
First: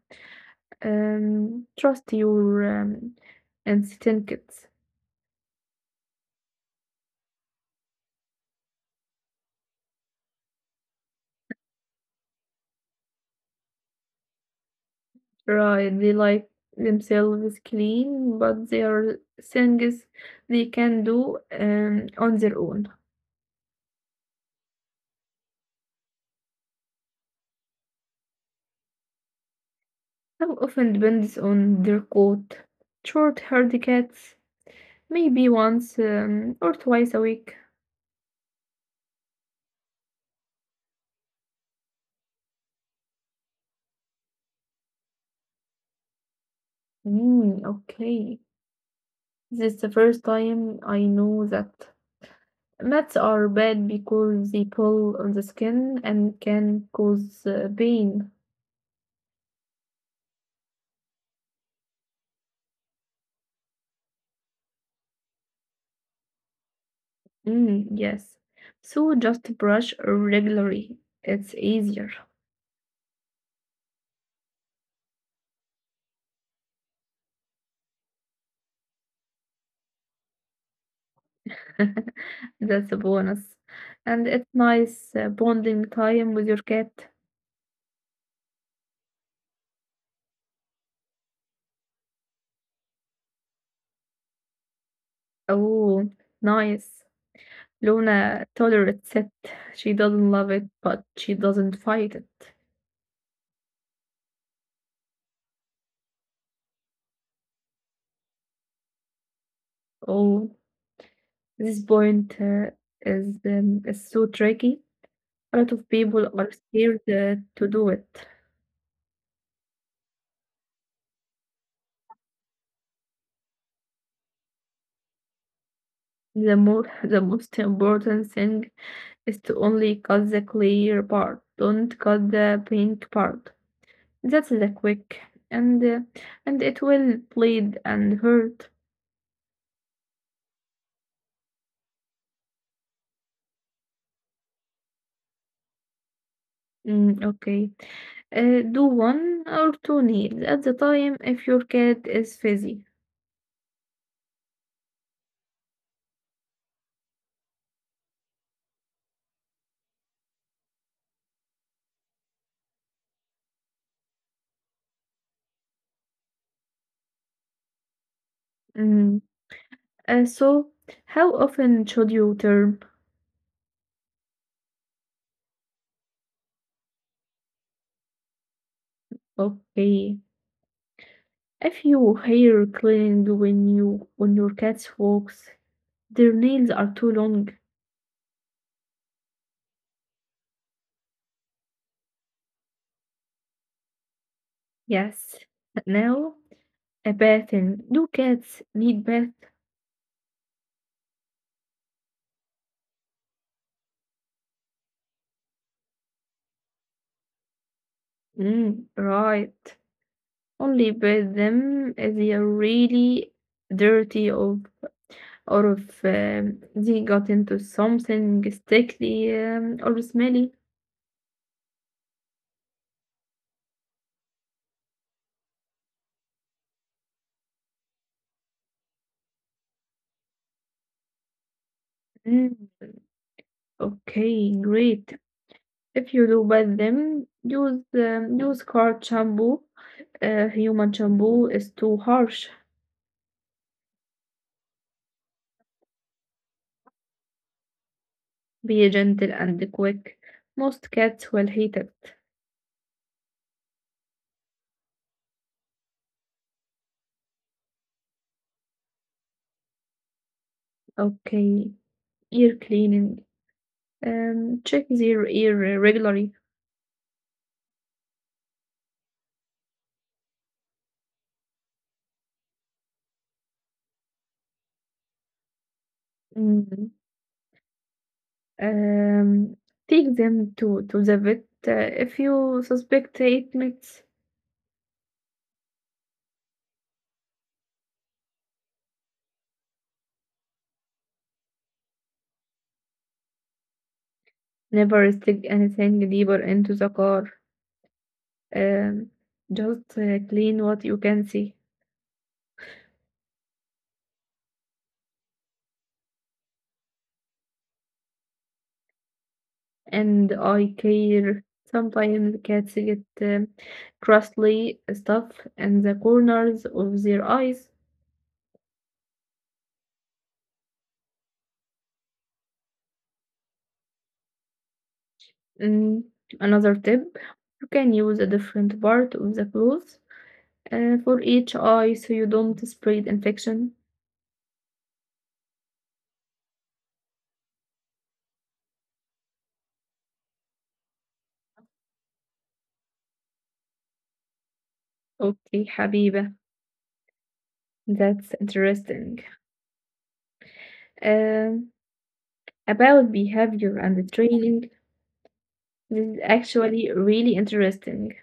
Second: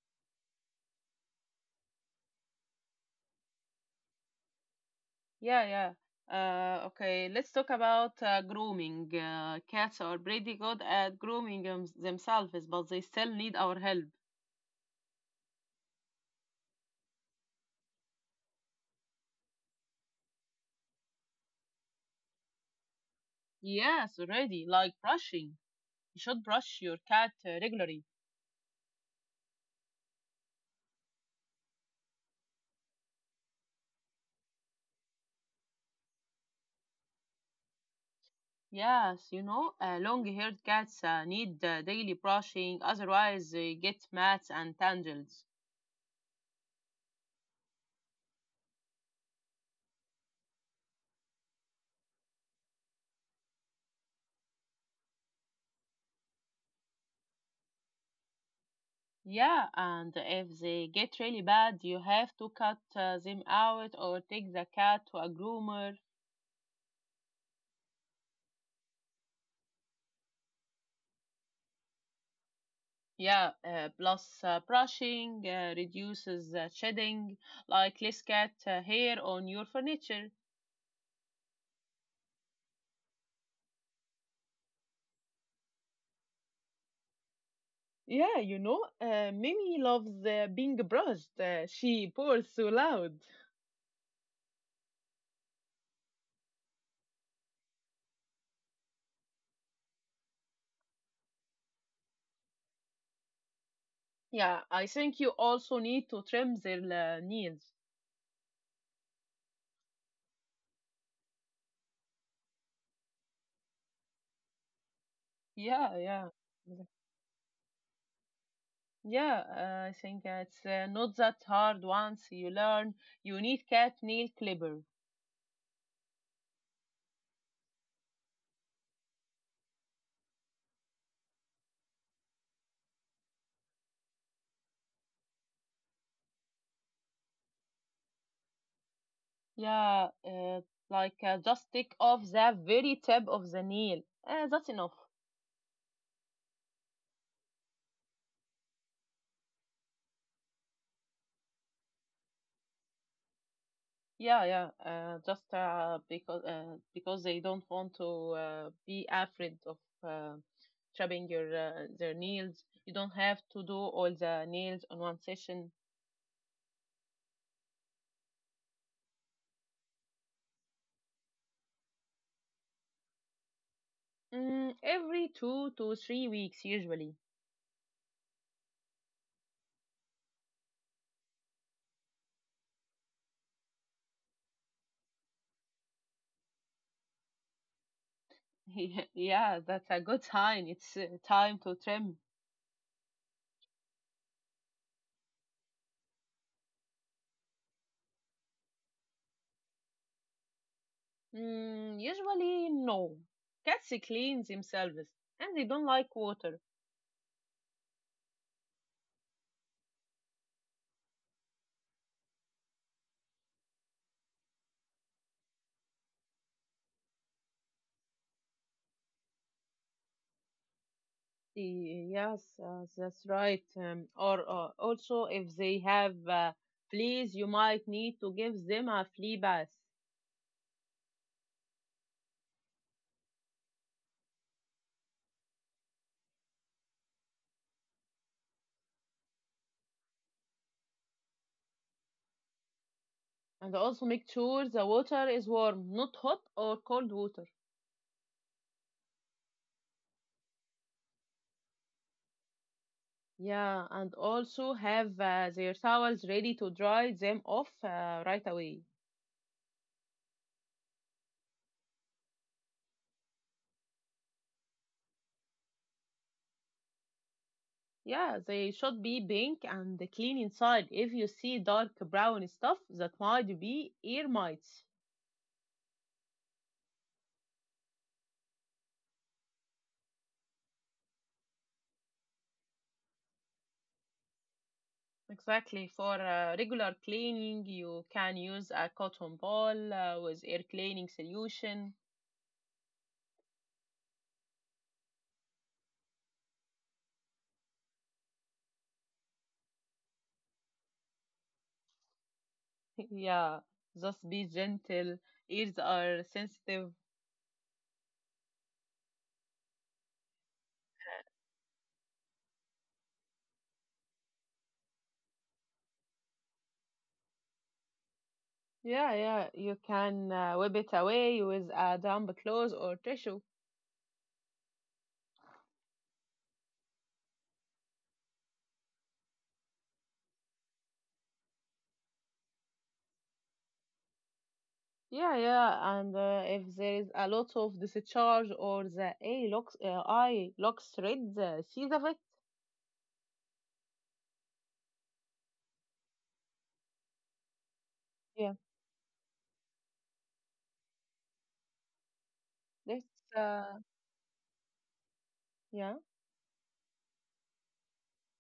Speaker 2: Um, trust your um, instincts.
Speaker 1: Yeah, yeah. Uh, okay, let's talk about uh, grooming. Uh, cats are pretty good at grooming them- themselves, but they still need our help.
Speaker 2: Right, they like themselves clean, but there are things they can do um, on their own.
Speaker 1: Yes, already, like brushing. You should brush your cat uh, regularly.
Speaker 2: How often depends on their coat. Short haired cats, maybe once um, or twice a week.
Speaker 1: Yes, you know, uh, long-haired cats uh, need uh, daily brushing, otherwise they get mats and tangles.
Speaker 2: Mm, okay, this is the first time I know that. Mats are bad because they pull on the skin and can cause uh, pain.
Speaker 1: Yeah, and if they get really bad, you have to cut uh, them out or take the cat to a groomer.
Speaker 2: Mm, yes. So just brush regularly. It's easier.
Speaker 1: Yeah, uh, plus uh, brushing uh, reduces uh, shedding, like less cat uh, hair on your furniture.
Speaker 2: That's a bonus. And it's nice uh, bonding time with your cat.
Speaker 1: Yeah, you know, uh, Mimi loves uh, being brushed. Uh, she purrs so loud.
Speaker 2: Oh, nice. Luna tolerates it. She doesn't love it, but she doesn't fight it.
Speaker 1: Yeah, I think you also need to trim their uh, nails.
Speaker 2: Oh, this point uh, is um, is so tricky. A lot of
Speaker 1: Yeah,
Speaker 2: people
Speaker 1: yeah.
Speaker 2: are scared
Speaker 1: Mhm.
Speaker 2: uh, to do it.
Speaker 1: Yeah, uh, I think it's uh, not that hard once you learn. You need cat nail clipper.
Speaker 2: The more, the most important thing is to only cut the clear part, don't cut the pink part. That's the quick, and uh, and it will bleed and hurt.
Speaker 1: Yeah, uh, like uh, just take off the very tip of the nail. Uh, that's enough.
Speaker 2: Mm, okay, uh, do one or two nails at the time if your cat is fuzzy.
Speaker 1: Yeah, yeah. Uh, just uh, because uh, because they don't want to uh, be afraid of uh, trimming your uh, their nails. You don't have to do all the nails on one session.
Speaker 2: Mm, uh, so, how often should you turn?
Speaker 1: Mm, every two to three weeks, usually.
Speaker 2: Okay, if you hair cleaned when you when your cat walks, their nails are too long.
Speaker 1: Yeah, that's a good sign. It's uh, time to trim.
Speaker 2: Yes. Now a bathing. Do cats need bath?
Speaker 1: Mm, usually, no. Cats clean themselves and they don't like water.
Speaker 2: Mm, right. Only bathe them if they are really dirty or or if um, they got into something sticky um, or smelly.
Speaker 1: Y- Yes, uh, that's right. Um, or uh, also, if they have uh, fleas, you might need to give them a flea bath.
Speaker 2: Mm, okay, great. If you do bathe them, use um, use car shampoo. Uh, human shampoo is too harsh.
Speaker 1: And also make sure the water is warm, not hot or cold water.
Speaker 2: Be gentle and quick. Most cats will hate it.
Speaker 1: Yeah, and also have uh, their towels ready to dry them off uh, right away.
Speaker 2: Okay, ear cleaning. Um, check their ear regularly.
Speaker 1: Yeah, they should be pink and clean inside. If you see dark brown stuff, that might be ear mites.
Speaker 2: Mm, Um, Take them to, to the vet uh, if you suspect treatments.
Speaker 1: Exactly. For uh, regular cleaning, you can use a cotton ball uh, with air cleaning solution.
Speaker 2: Never stick anything deeper into the car. Um, just uh, Clean what you can see.
Speaker 1: Yeah, just be gentle. Ears are sensitive.
Speaker 2: And eye care. Sometimes cats get um, crustly stuff in the corners of their eyes.
Speaker 1: Yeah, yeah, you can uh, wipe it away with a damp cloth or tissue.
Speaker 2: Mm, another tip, you can use a different part of the clothes آآ for each eye, so you don't spread infection.
Speaker 1: Yeah, yeah, and uh, if there is a lot of discharge or the A locks, uh, I locks red, uh, see the vet.
Speaker 2: Okay Habiba, that's
Speaker 1: Yeah,
Speaker 2: interesting. Um,
Speaker 1: that's
Speaker 2: about
Speaker 1: uh,
Speaker 2: behavior and training,
Speaker 1: yeah,
Speaker 2: this is actually really interesting.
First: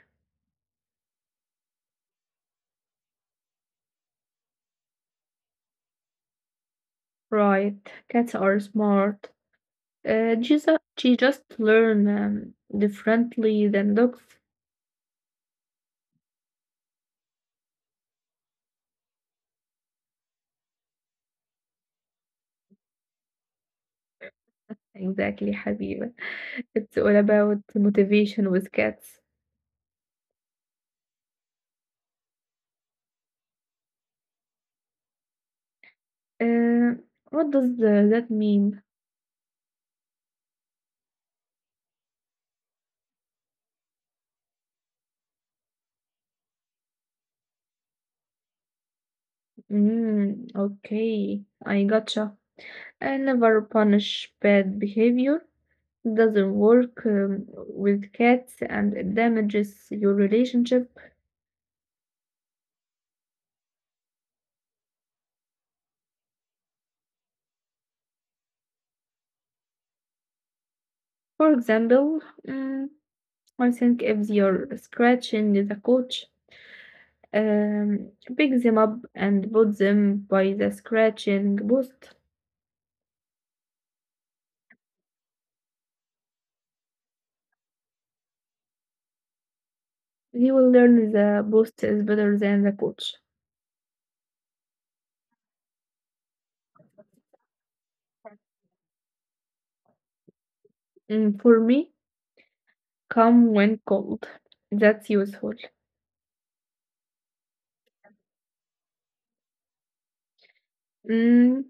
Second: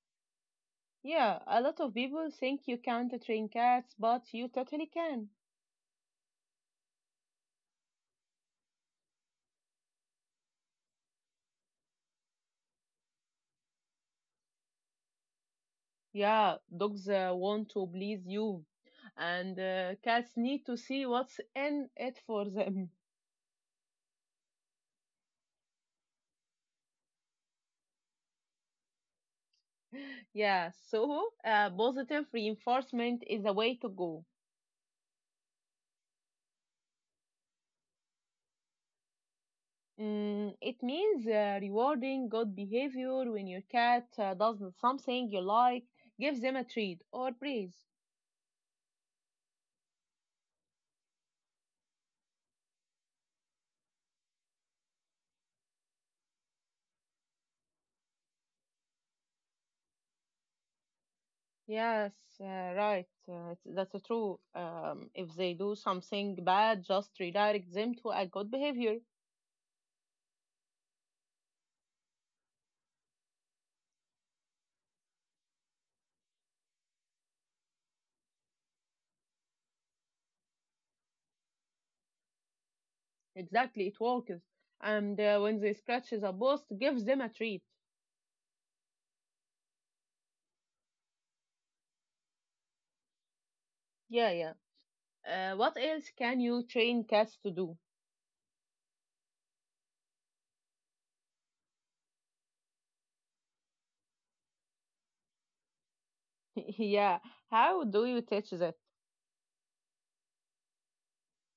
Speaker 1: yeah. A lot of people think you can't train cats, but you totally can.
Speaker 2: Right, cats are smart. Uh, she's she just learn um, differently than dogs.
Speaker 1: Yeah, dogs uh, want to please you, and uh, cats need to see what's in it for them.
Speaker 2: Exactly Habiba. It's all about motivation with cats.
Speaker 1: Yeah, so uh, positive reinforcement is the way to go.
Speaker 2: Uh, what does uh, that mean?
Speaker 1: Mm, it means uh, rewarding good behavior when your cat uh, does something you like, give them a treat or praise.
Speaker 2: Mm, okay, I gotcha. I never punish bad behavior. It doesn't work um, with cats and it damages your relationship.
Speaker 1: Yes, uh, right. Uh, it's- that's true. Um, if they do something bad, just redirect them to a good behavior.
Speaker 2: For example, mm, I think if you're scratching the couch, um, pick them up and put them by the scratching post.
Speaker 1: Exactly, it works. And uh, when they scratch a post, give them a treat.
Speaker 2: You will learn the post is better than the couch.
Speaker 1: Yeah, yeah. Uh, what else can you train cats to do?
Speaker 2: Mm, for me, come when cold. That's useful.
Speaker 1: Yeah. How do you teach that?
Speaker 2: Mm,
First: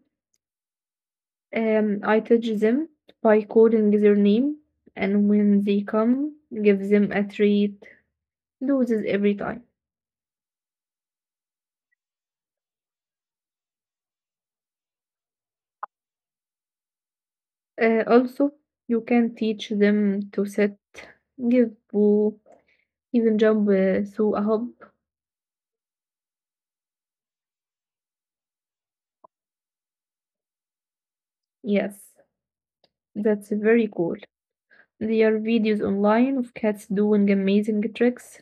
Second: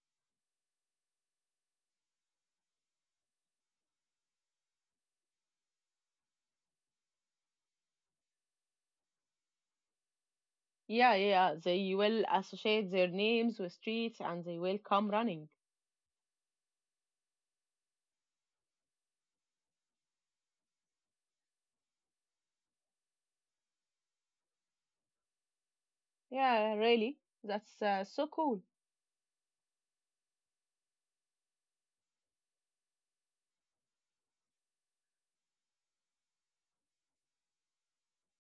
Speaker 2: Um, I teach them by calling their name, and when they come, give them a treat. Do this every time.
Speaker 1: Yeah, yeah, yeah. They will associate their names with streets and they will come running.
Speaker 2: Uh, also, you can teach them to sit, give boo, even jump uh, through a hoop.
Speaker 1: Yeah, really? That's uh, so cool.
Speaker 2: Yes, that's very cool. There are videos online of cats doing amazing tricks.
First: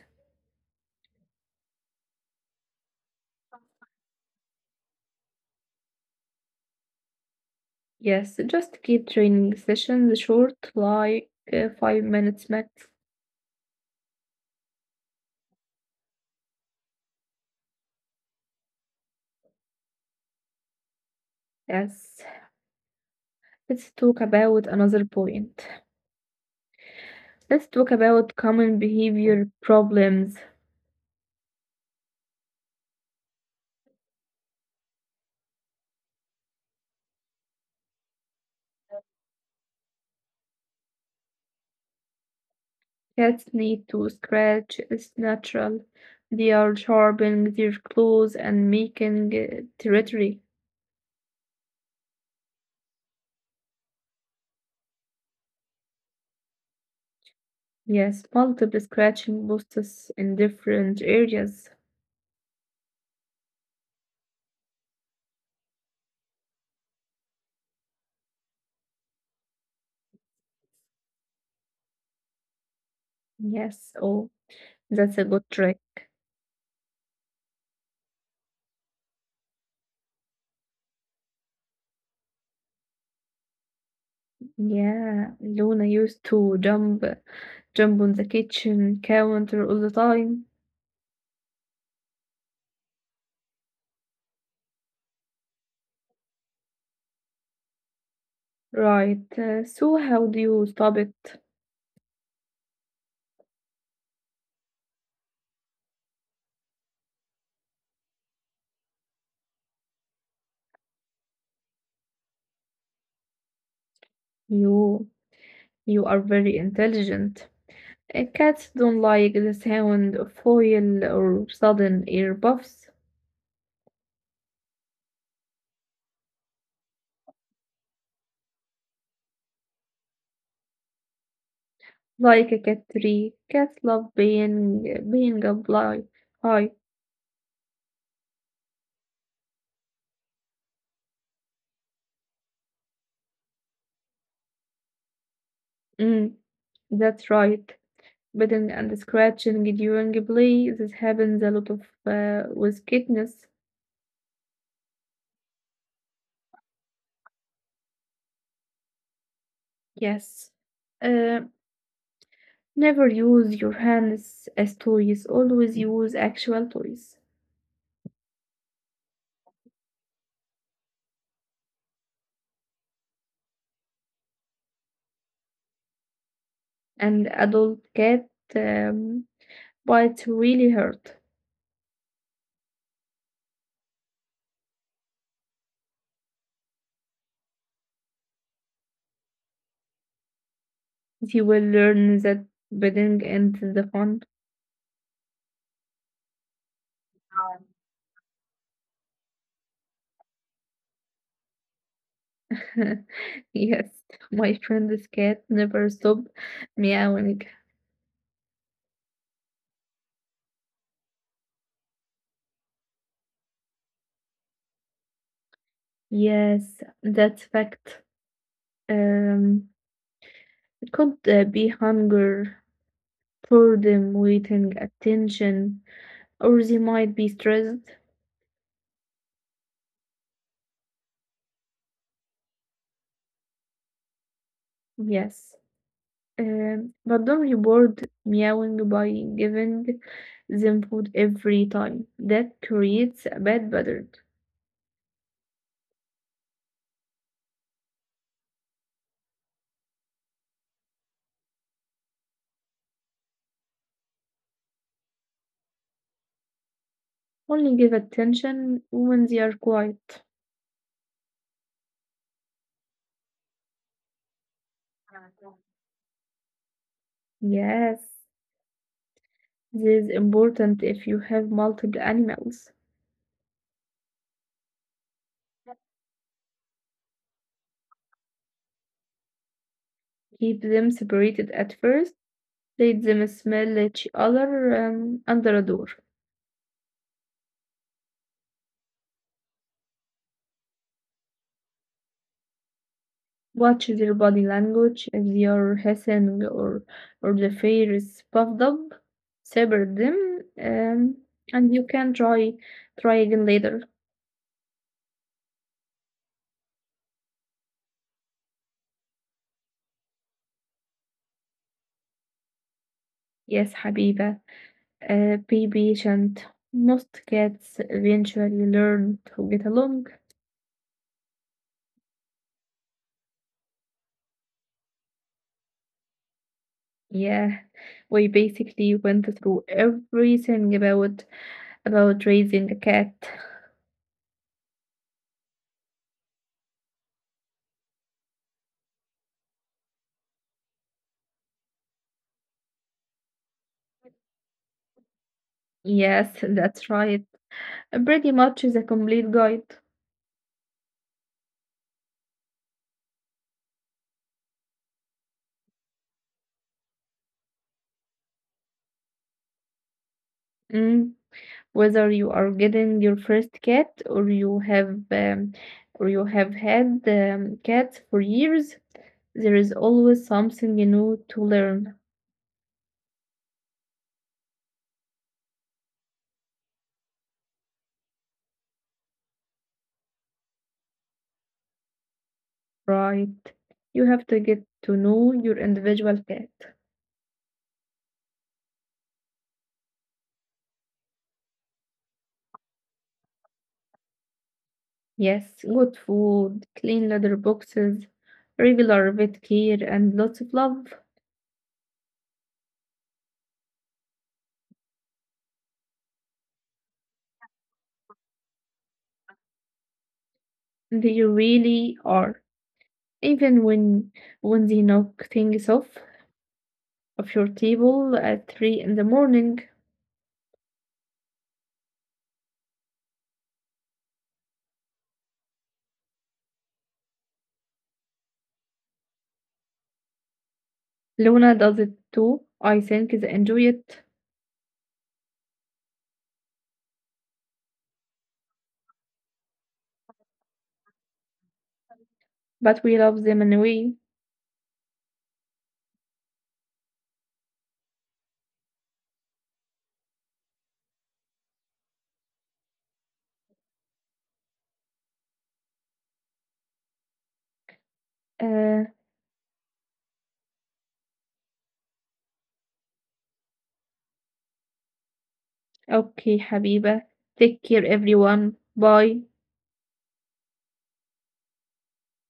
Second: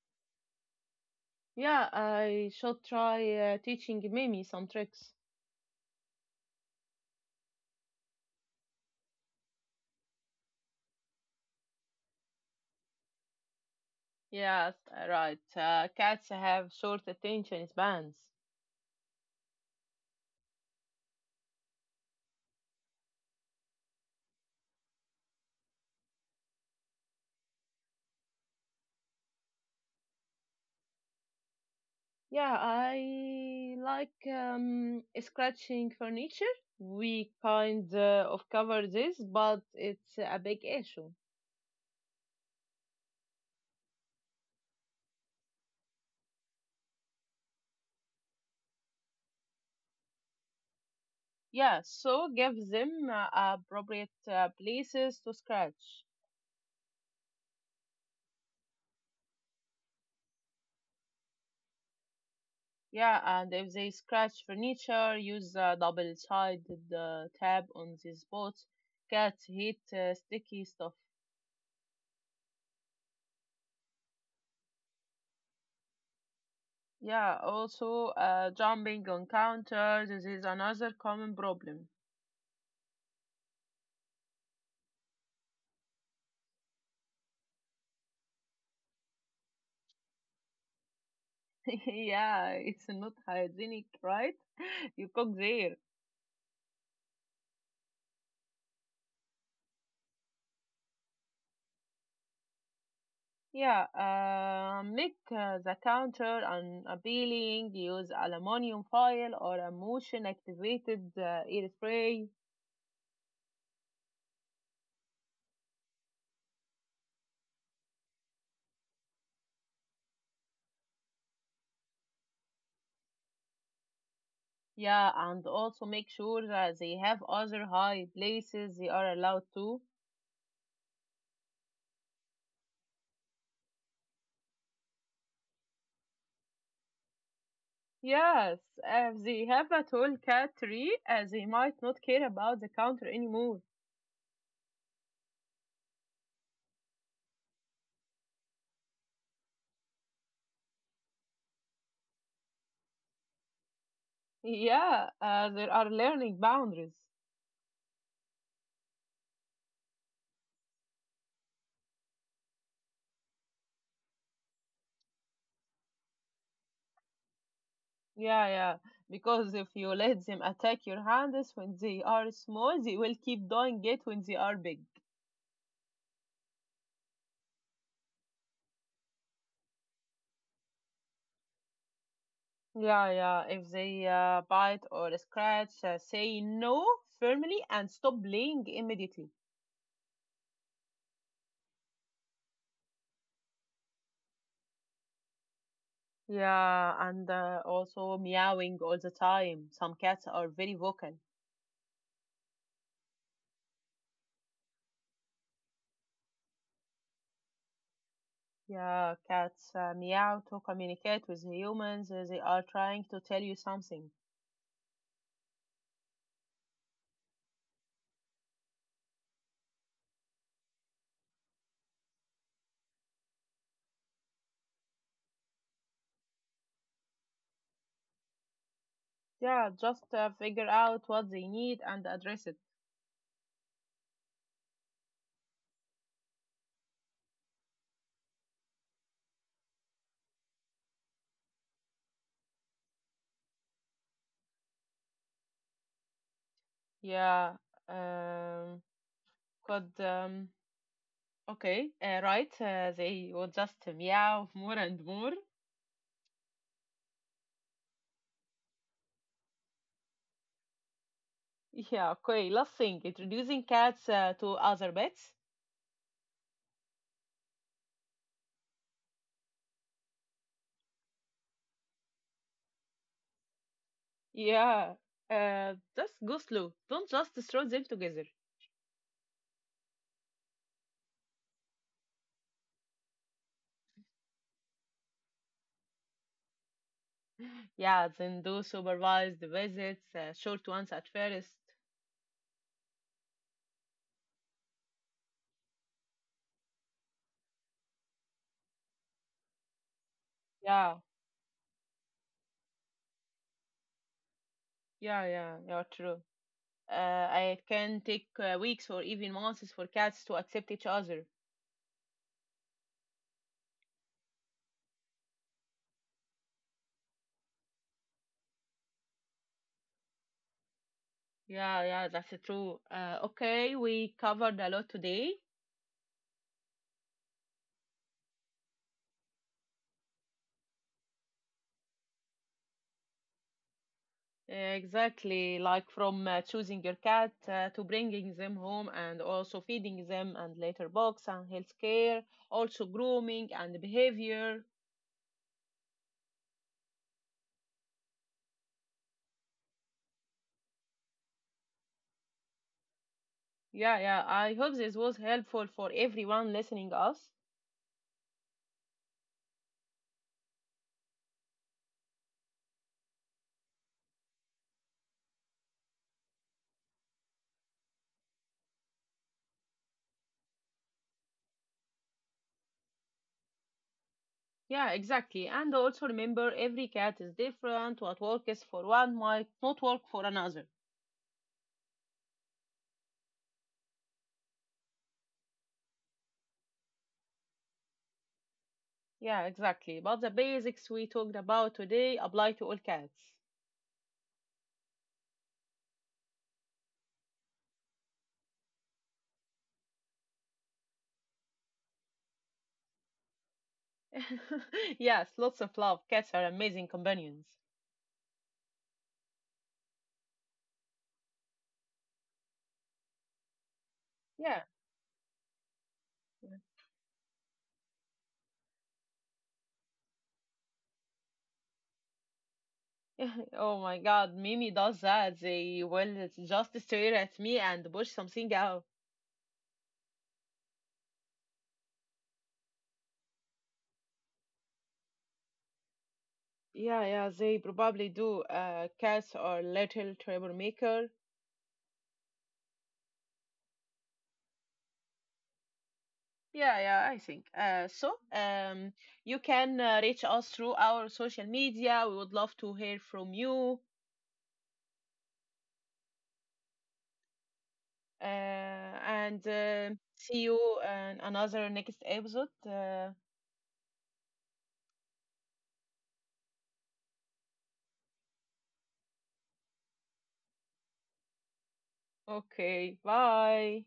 Speaker 1: Yeah, I should try uh, teaching Mimi some tricks.
Speaker 2: Yes, just keep training sessions short, like uh, five minutes max.
Speaker 1: Yes, right. Uh, cats have short attention spans.
Speaker 2: Yes, let's talk about another point. Let's talk about common behavior problems.
Speaker 1: Yeah, I like um, scratching furniture. We kind uh, of cover this, but it's a big issue.
Speaker 2: Cats need to scratch, it's natural. They are sharpening their claws and making uh, territory.
Speaker 1: Yeah, so give them uh, appropriate uh, places to scratch.
Speaker 2: Yes, multiple scratching posts in different areas.
Speaker 1: Yeah, and if they scratch furniture, use a double-sided uh, tab on these boats. Cats hate uh, sticky stuff.
Speaker 2: Yes, oh, that's a good trick.
Speaker 1: Yeah, also uh, jumping on counters this is another common problem.
Speaker 2: Yeah, Luna used to jump, jump on the kitchen counter all the time.
Speaker 1: Yeah, it's not hygienic, right? You cook there.
Speaker 2: Right, uh, so how do you stop it?
Speaker 1: Yeah, uh, make uh, the counter unappealing. Use aluminum foil or a motion-activated uh, air spray.
Speaker 2: You, you are very intelligent. Uh, Cats don't like the sound of foil or sudden air puffs.
Speaker 1: Yeah, and also make sure that they have other high places they are allowed to.
Speaker 2: Like a cat tree, cats love being being up li- high.
Speaker 1: Yes, if they have a tall cat tree, uh, they might not care about the counter anymore.
Speaker 2: Mm, that's right. Biting and scratching during play. This happens a lot of uh, with kittens.
Speaker 1: Yeah, uh, there are learning boundaries.
Speaker 2: Yes. Uh, never use your hands as toys. Always use actual toys.
Speaker 1: Yeah, yeah, because if you let them attack your hands when they are small, they will keep doing it when they are big.
Speaker 2: And adult cat um, bites really hurt.
Speaker 1: Yeah, yeah, if they uh, bite or scratch, uh, say no firmly and stop playing immediately.
Speaker 2: You will learn that bidding ends the fun.
Speaker 1: Yeah, and uh, also meowing all the time. Some cats are very vocal.
Speaker 2: Yes, my friend's cat never stopped meowing.
Speaker 1: Yeah, cats uh, meow to communicate with humans. uh, They are trying to tell you something.
Speaker 2: Yes, that's fact. Um, it could uh, be hunger, boredom, waiting, attention, or they might be stressed.
Speaker 1: Yeah, just uh, figure out what they need and address it.
Speaker 2: Yes, um, but don't reward meowing by giving them food every time. That creates a bad pattern.
Speaker 1: Yeah, um, could um, okay, uh, right? Uh, they will just meow more and more.
Speaker 2: Only give attention when they are quiet.
Speaker 1: Yeah, okay. Last thing, introducing cats uh, to other pets.
Speaker 2: Yes, this is important if you have multiple animals.
Speaker 1: Yeah, uh, just go slow. Don't just throw them together.
Speaker 2: Keep them separated at first, let them smell each other um, under a door.
Speaker 1: Yeah, then do supervised visits, uh, short ones at first.
Speaker 2: Watch their body language if they are hissing or, or the fear is puffed up. Separate them
Speaker 1: Yeah,
Speaker 2: um, and you can try try again later.
Speaker 1: yeah, yeah, you're true. Uh, it can take uh, weeks or even months for cats to accept each other.
Speaker 2: Yes, Habiba. Uh, be patient. Most cats eventually learn to get along.
Speaker 1: Yeah, yeah, that's true. Uh, okay, we covered a lot today.
Speaker 2: Yeah, we basically went through everything about about raising a cat.
Speaker 1: Uh, Exactly, like from uh, choosing your cat uh, to bringing them home and also feeding them and later box and health care, also grooming and behavior.
Speaker 2: Yes, that's right. Pretty much is a complete guide.
Speaker 1: Yeah, yeah, I hope this was helpful for everyone listening us.
Speaker 2: Mm. Whether you are getting your first cat or you have um, or you have had um, cats for years, there is always something new to learn.
Speaker 1: Yeah, exactly. And also remember, every cat is different. What works for one might not work for another.
Speaker 2: Right. You have to get to know your individual pet.
Speaker 1: Yeah, exactly. But the basics we talked about today apply to all cats.
Speaker 2: Yes, good food, clean litter boxes, regular vet care, and lots of love.
Speaker 1: Yes, lots of love. Cats are amazing companions.
Speaker 2: They really are.
Speaker 1: Yeah.
Speaker 2: Even when
Speaker 1: Yeah.
Speaker 2: when they knock things off of your table at three in the morning.
Speaker 1: Oh my God, Mimi does that. They will just stare at me and push something out.
Speaker 2: Luna does it too. I think they enjoy it,
Speaker 1: Yeah, yeah, they probably do. Uh, cats are little troublemaker.
Speaker 2: but we love them anyway.
Speaker 1: Yeah, yeah, I think. Uh, so, um, you can uh, reach us through our social media. We would love to hear from you. Uh, and uh,
Speaker 2: Uh,
Speaker 1: see you in another next episode. Uh,
Speaker 2: okay, Habiba. Take care, everyone. Bye.
Speaker 1: okay, bye.